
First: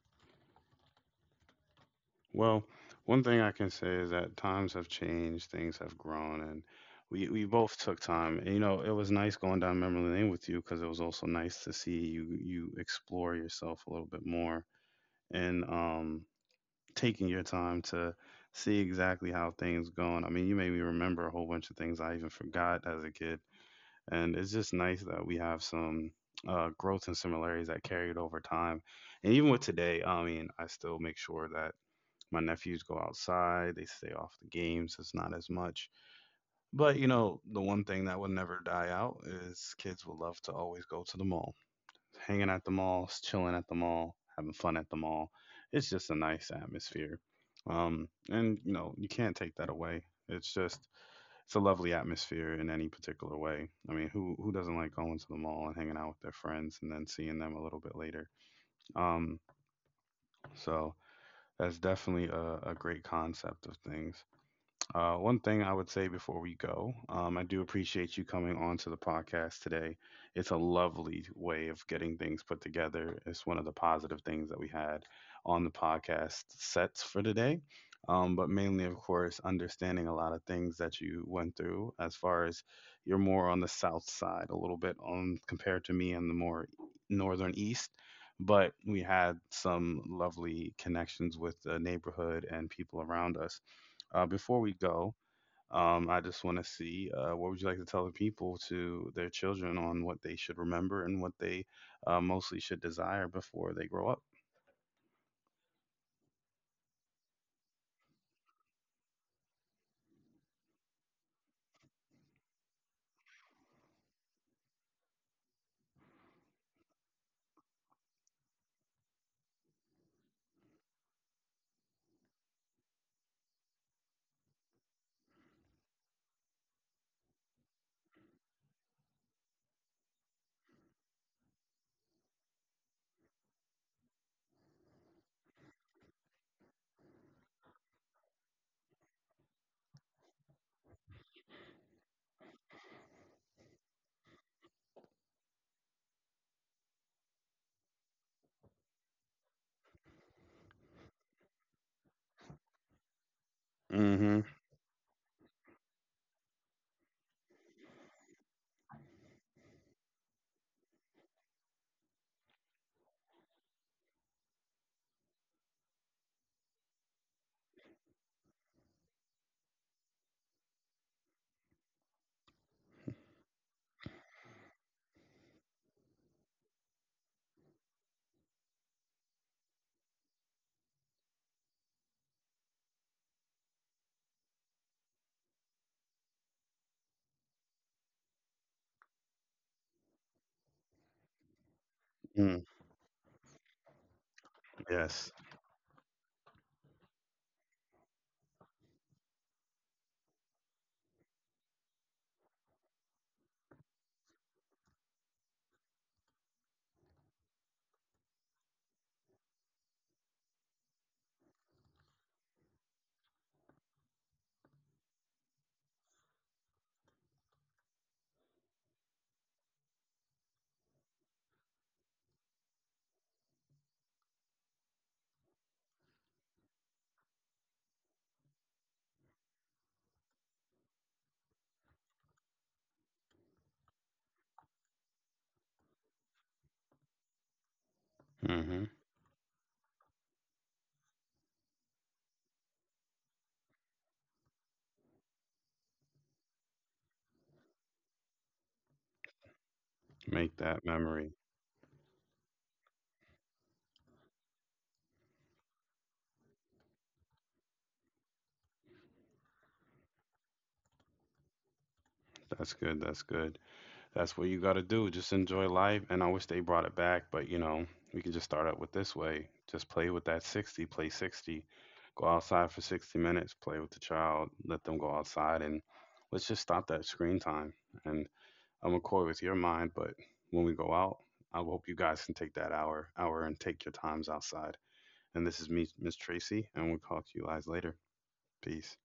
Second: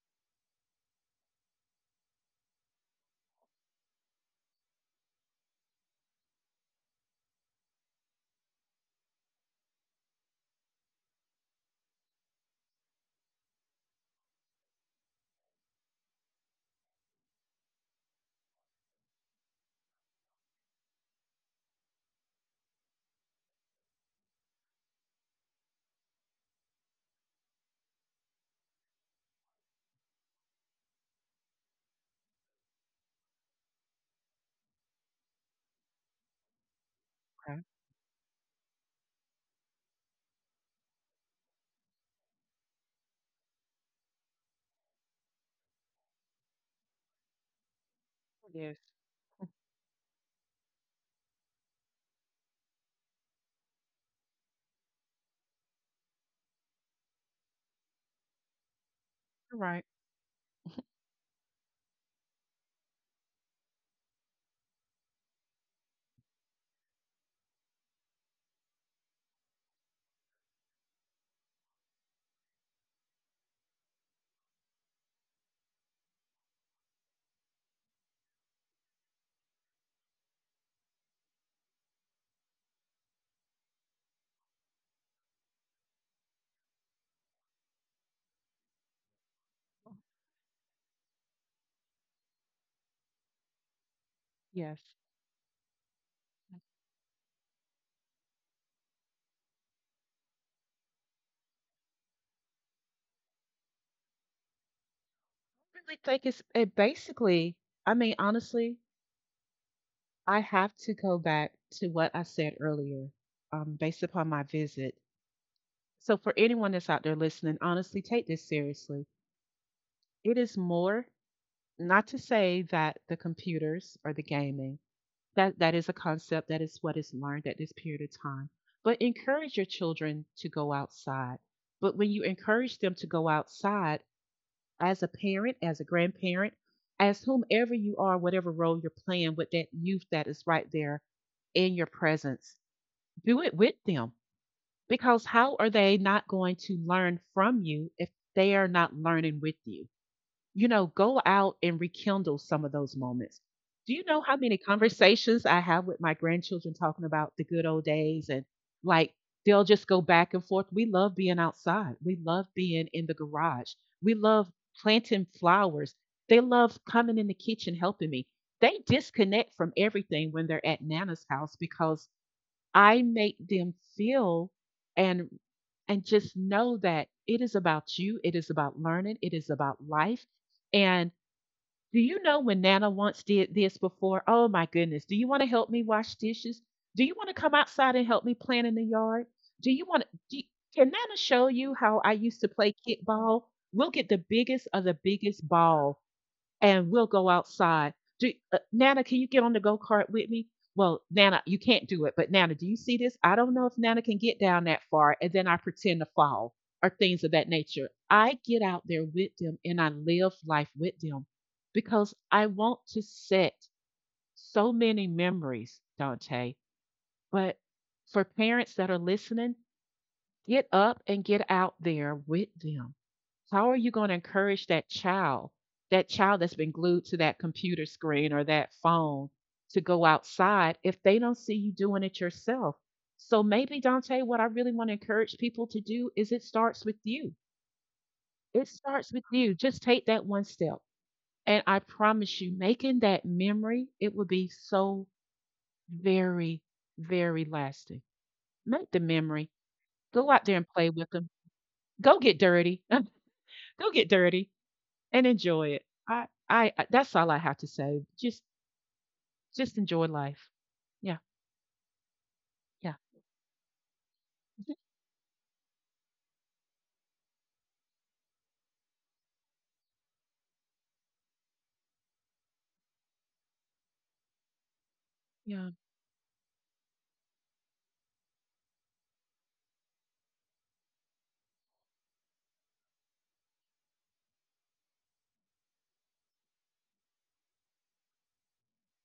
Well, one thing I can say is that times have changed, things have grown, and we we both took time. And, you know, it was nice going down memory lane with you because it was also nice to see you you explore yourself a little bit more and um taking your time to see exactly how things going. I mean, you made me remember a whole bunch of things I even forgot as a kid, and it's just nice that we have some uh, growth and similarities that carried over time. And even with today, I mean, I still make sure that my nephews go outside, they stay off the games, it's not as much. But you know, Okay. the one thing that would never die out is kids would love to always go to the mall. Hanging at the mall, chilling at the mall, having fun at the mall. It's just a nice atmosphere. Um, and you Yes. know, you can't take that away. It's just it's a lovely atmosphere in any particular way. I mean, who who doesn't like going to the mall and hanging out with their friends and then seeing them a little bit later? Um, You're right. so that's definitely a, a great concept of things. Uh, one thing I would say before we go, um, I do appreciate you coming on to the podcast today. It's a lovely way of getting things put together. It's one of the positive things that we had on the podcast sets for today. Um, but mainly, of course, understanding a lot of things that you went through as far as you're more on the south side a little bit on compared to me and the more northern east. But we had some lovely connections with the neighborhood and people around us uh, before Yes. we go, um, I just I want to see uh, what would you like to tell the people to their children on what they should remember and what they uh, mostly should desire before they grow up. really think it's it basically, I mean honestly, I have to go back to what I said earlier, um, based upon my visit. So, for anyone that's out there listening, honestly, take this seriously. It is more not to say that the computers or the gaming that that is a concept that is what is learned at this period of time. But encourage your children to go outside. But when you encourage them to go outside, as a parent, as a grandparent, as whomever you are, whatever role you're playing with that youth that is right there in your presence, do it with them. Because how are they not going to learn from you if they are not learning with you? You know, go out and rekindle some of those moments. Do you know how Mm-hmm. many conversations I have with my grandchildren talking about the good old days and like they'll just go back and forth. We love being outside. We love being in the garage. We love planting flowers. They love coming in the kitchen helping me. They disconnect from everything when they're at Nana's house because I make them feel and and just know that it is about you, it is about learning, it is about life. And do you know when Nana once did this before? Oh my goodness. Do you want to help me wash dishes? Do you want to come outside and help me plant in the yard? Do you want to do you- Can Nana show you how I used to Mm, play kickball? We'll get the biggest of the yes. biggest ball and we'll go outside. Do, uh, Nana, can you get on the go kart with me? Well, Nana, you can't do it, but Nana, do you see this? I don't know if Nana can get down that far, and then I pretend to fall or things of that nature. I get out there with them and I live life with them because I want to set so many memories, Dante. But for parents that are listening, get up and get out there with them. How are you going to encourage that child, that child that's been glued to that computer screen or that phone to go outside if they don't see you doing it yourself? So maybe, Dante, what I really want to encourage people to do is it starts with you. It Mm-hmm. starts with you. Just take that one step. And I promise you, making that memory, it will be so very, very lasting. Make the memory. Go out there Make and that play with them. memory. Go get dirty. Go get dirty and enjoy it. I, I, I- that's all I have to say. Just, just enjoy life. Yeah, That's yeah, good. That's good. That's what you got to do. Just enjoy life. And I wish they brought it back, but you know, we can just start out with this way. Just play with that sixty, play sixty, go outside for sixty minutes, play with the child, let them go outside, yeah. and let's just stop that screen time and I'm McCoy with your mind, but when we go out, I hope you guys can take that hour, hour, and take your times outside. And this is me, Miss Tracy, and we'll talk to you guys later. Peace.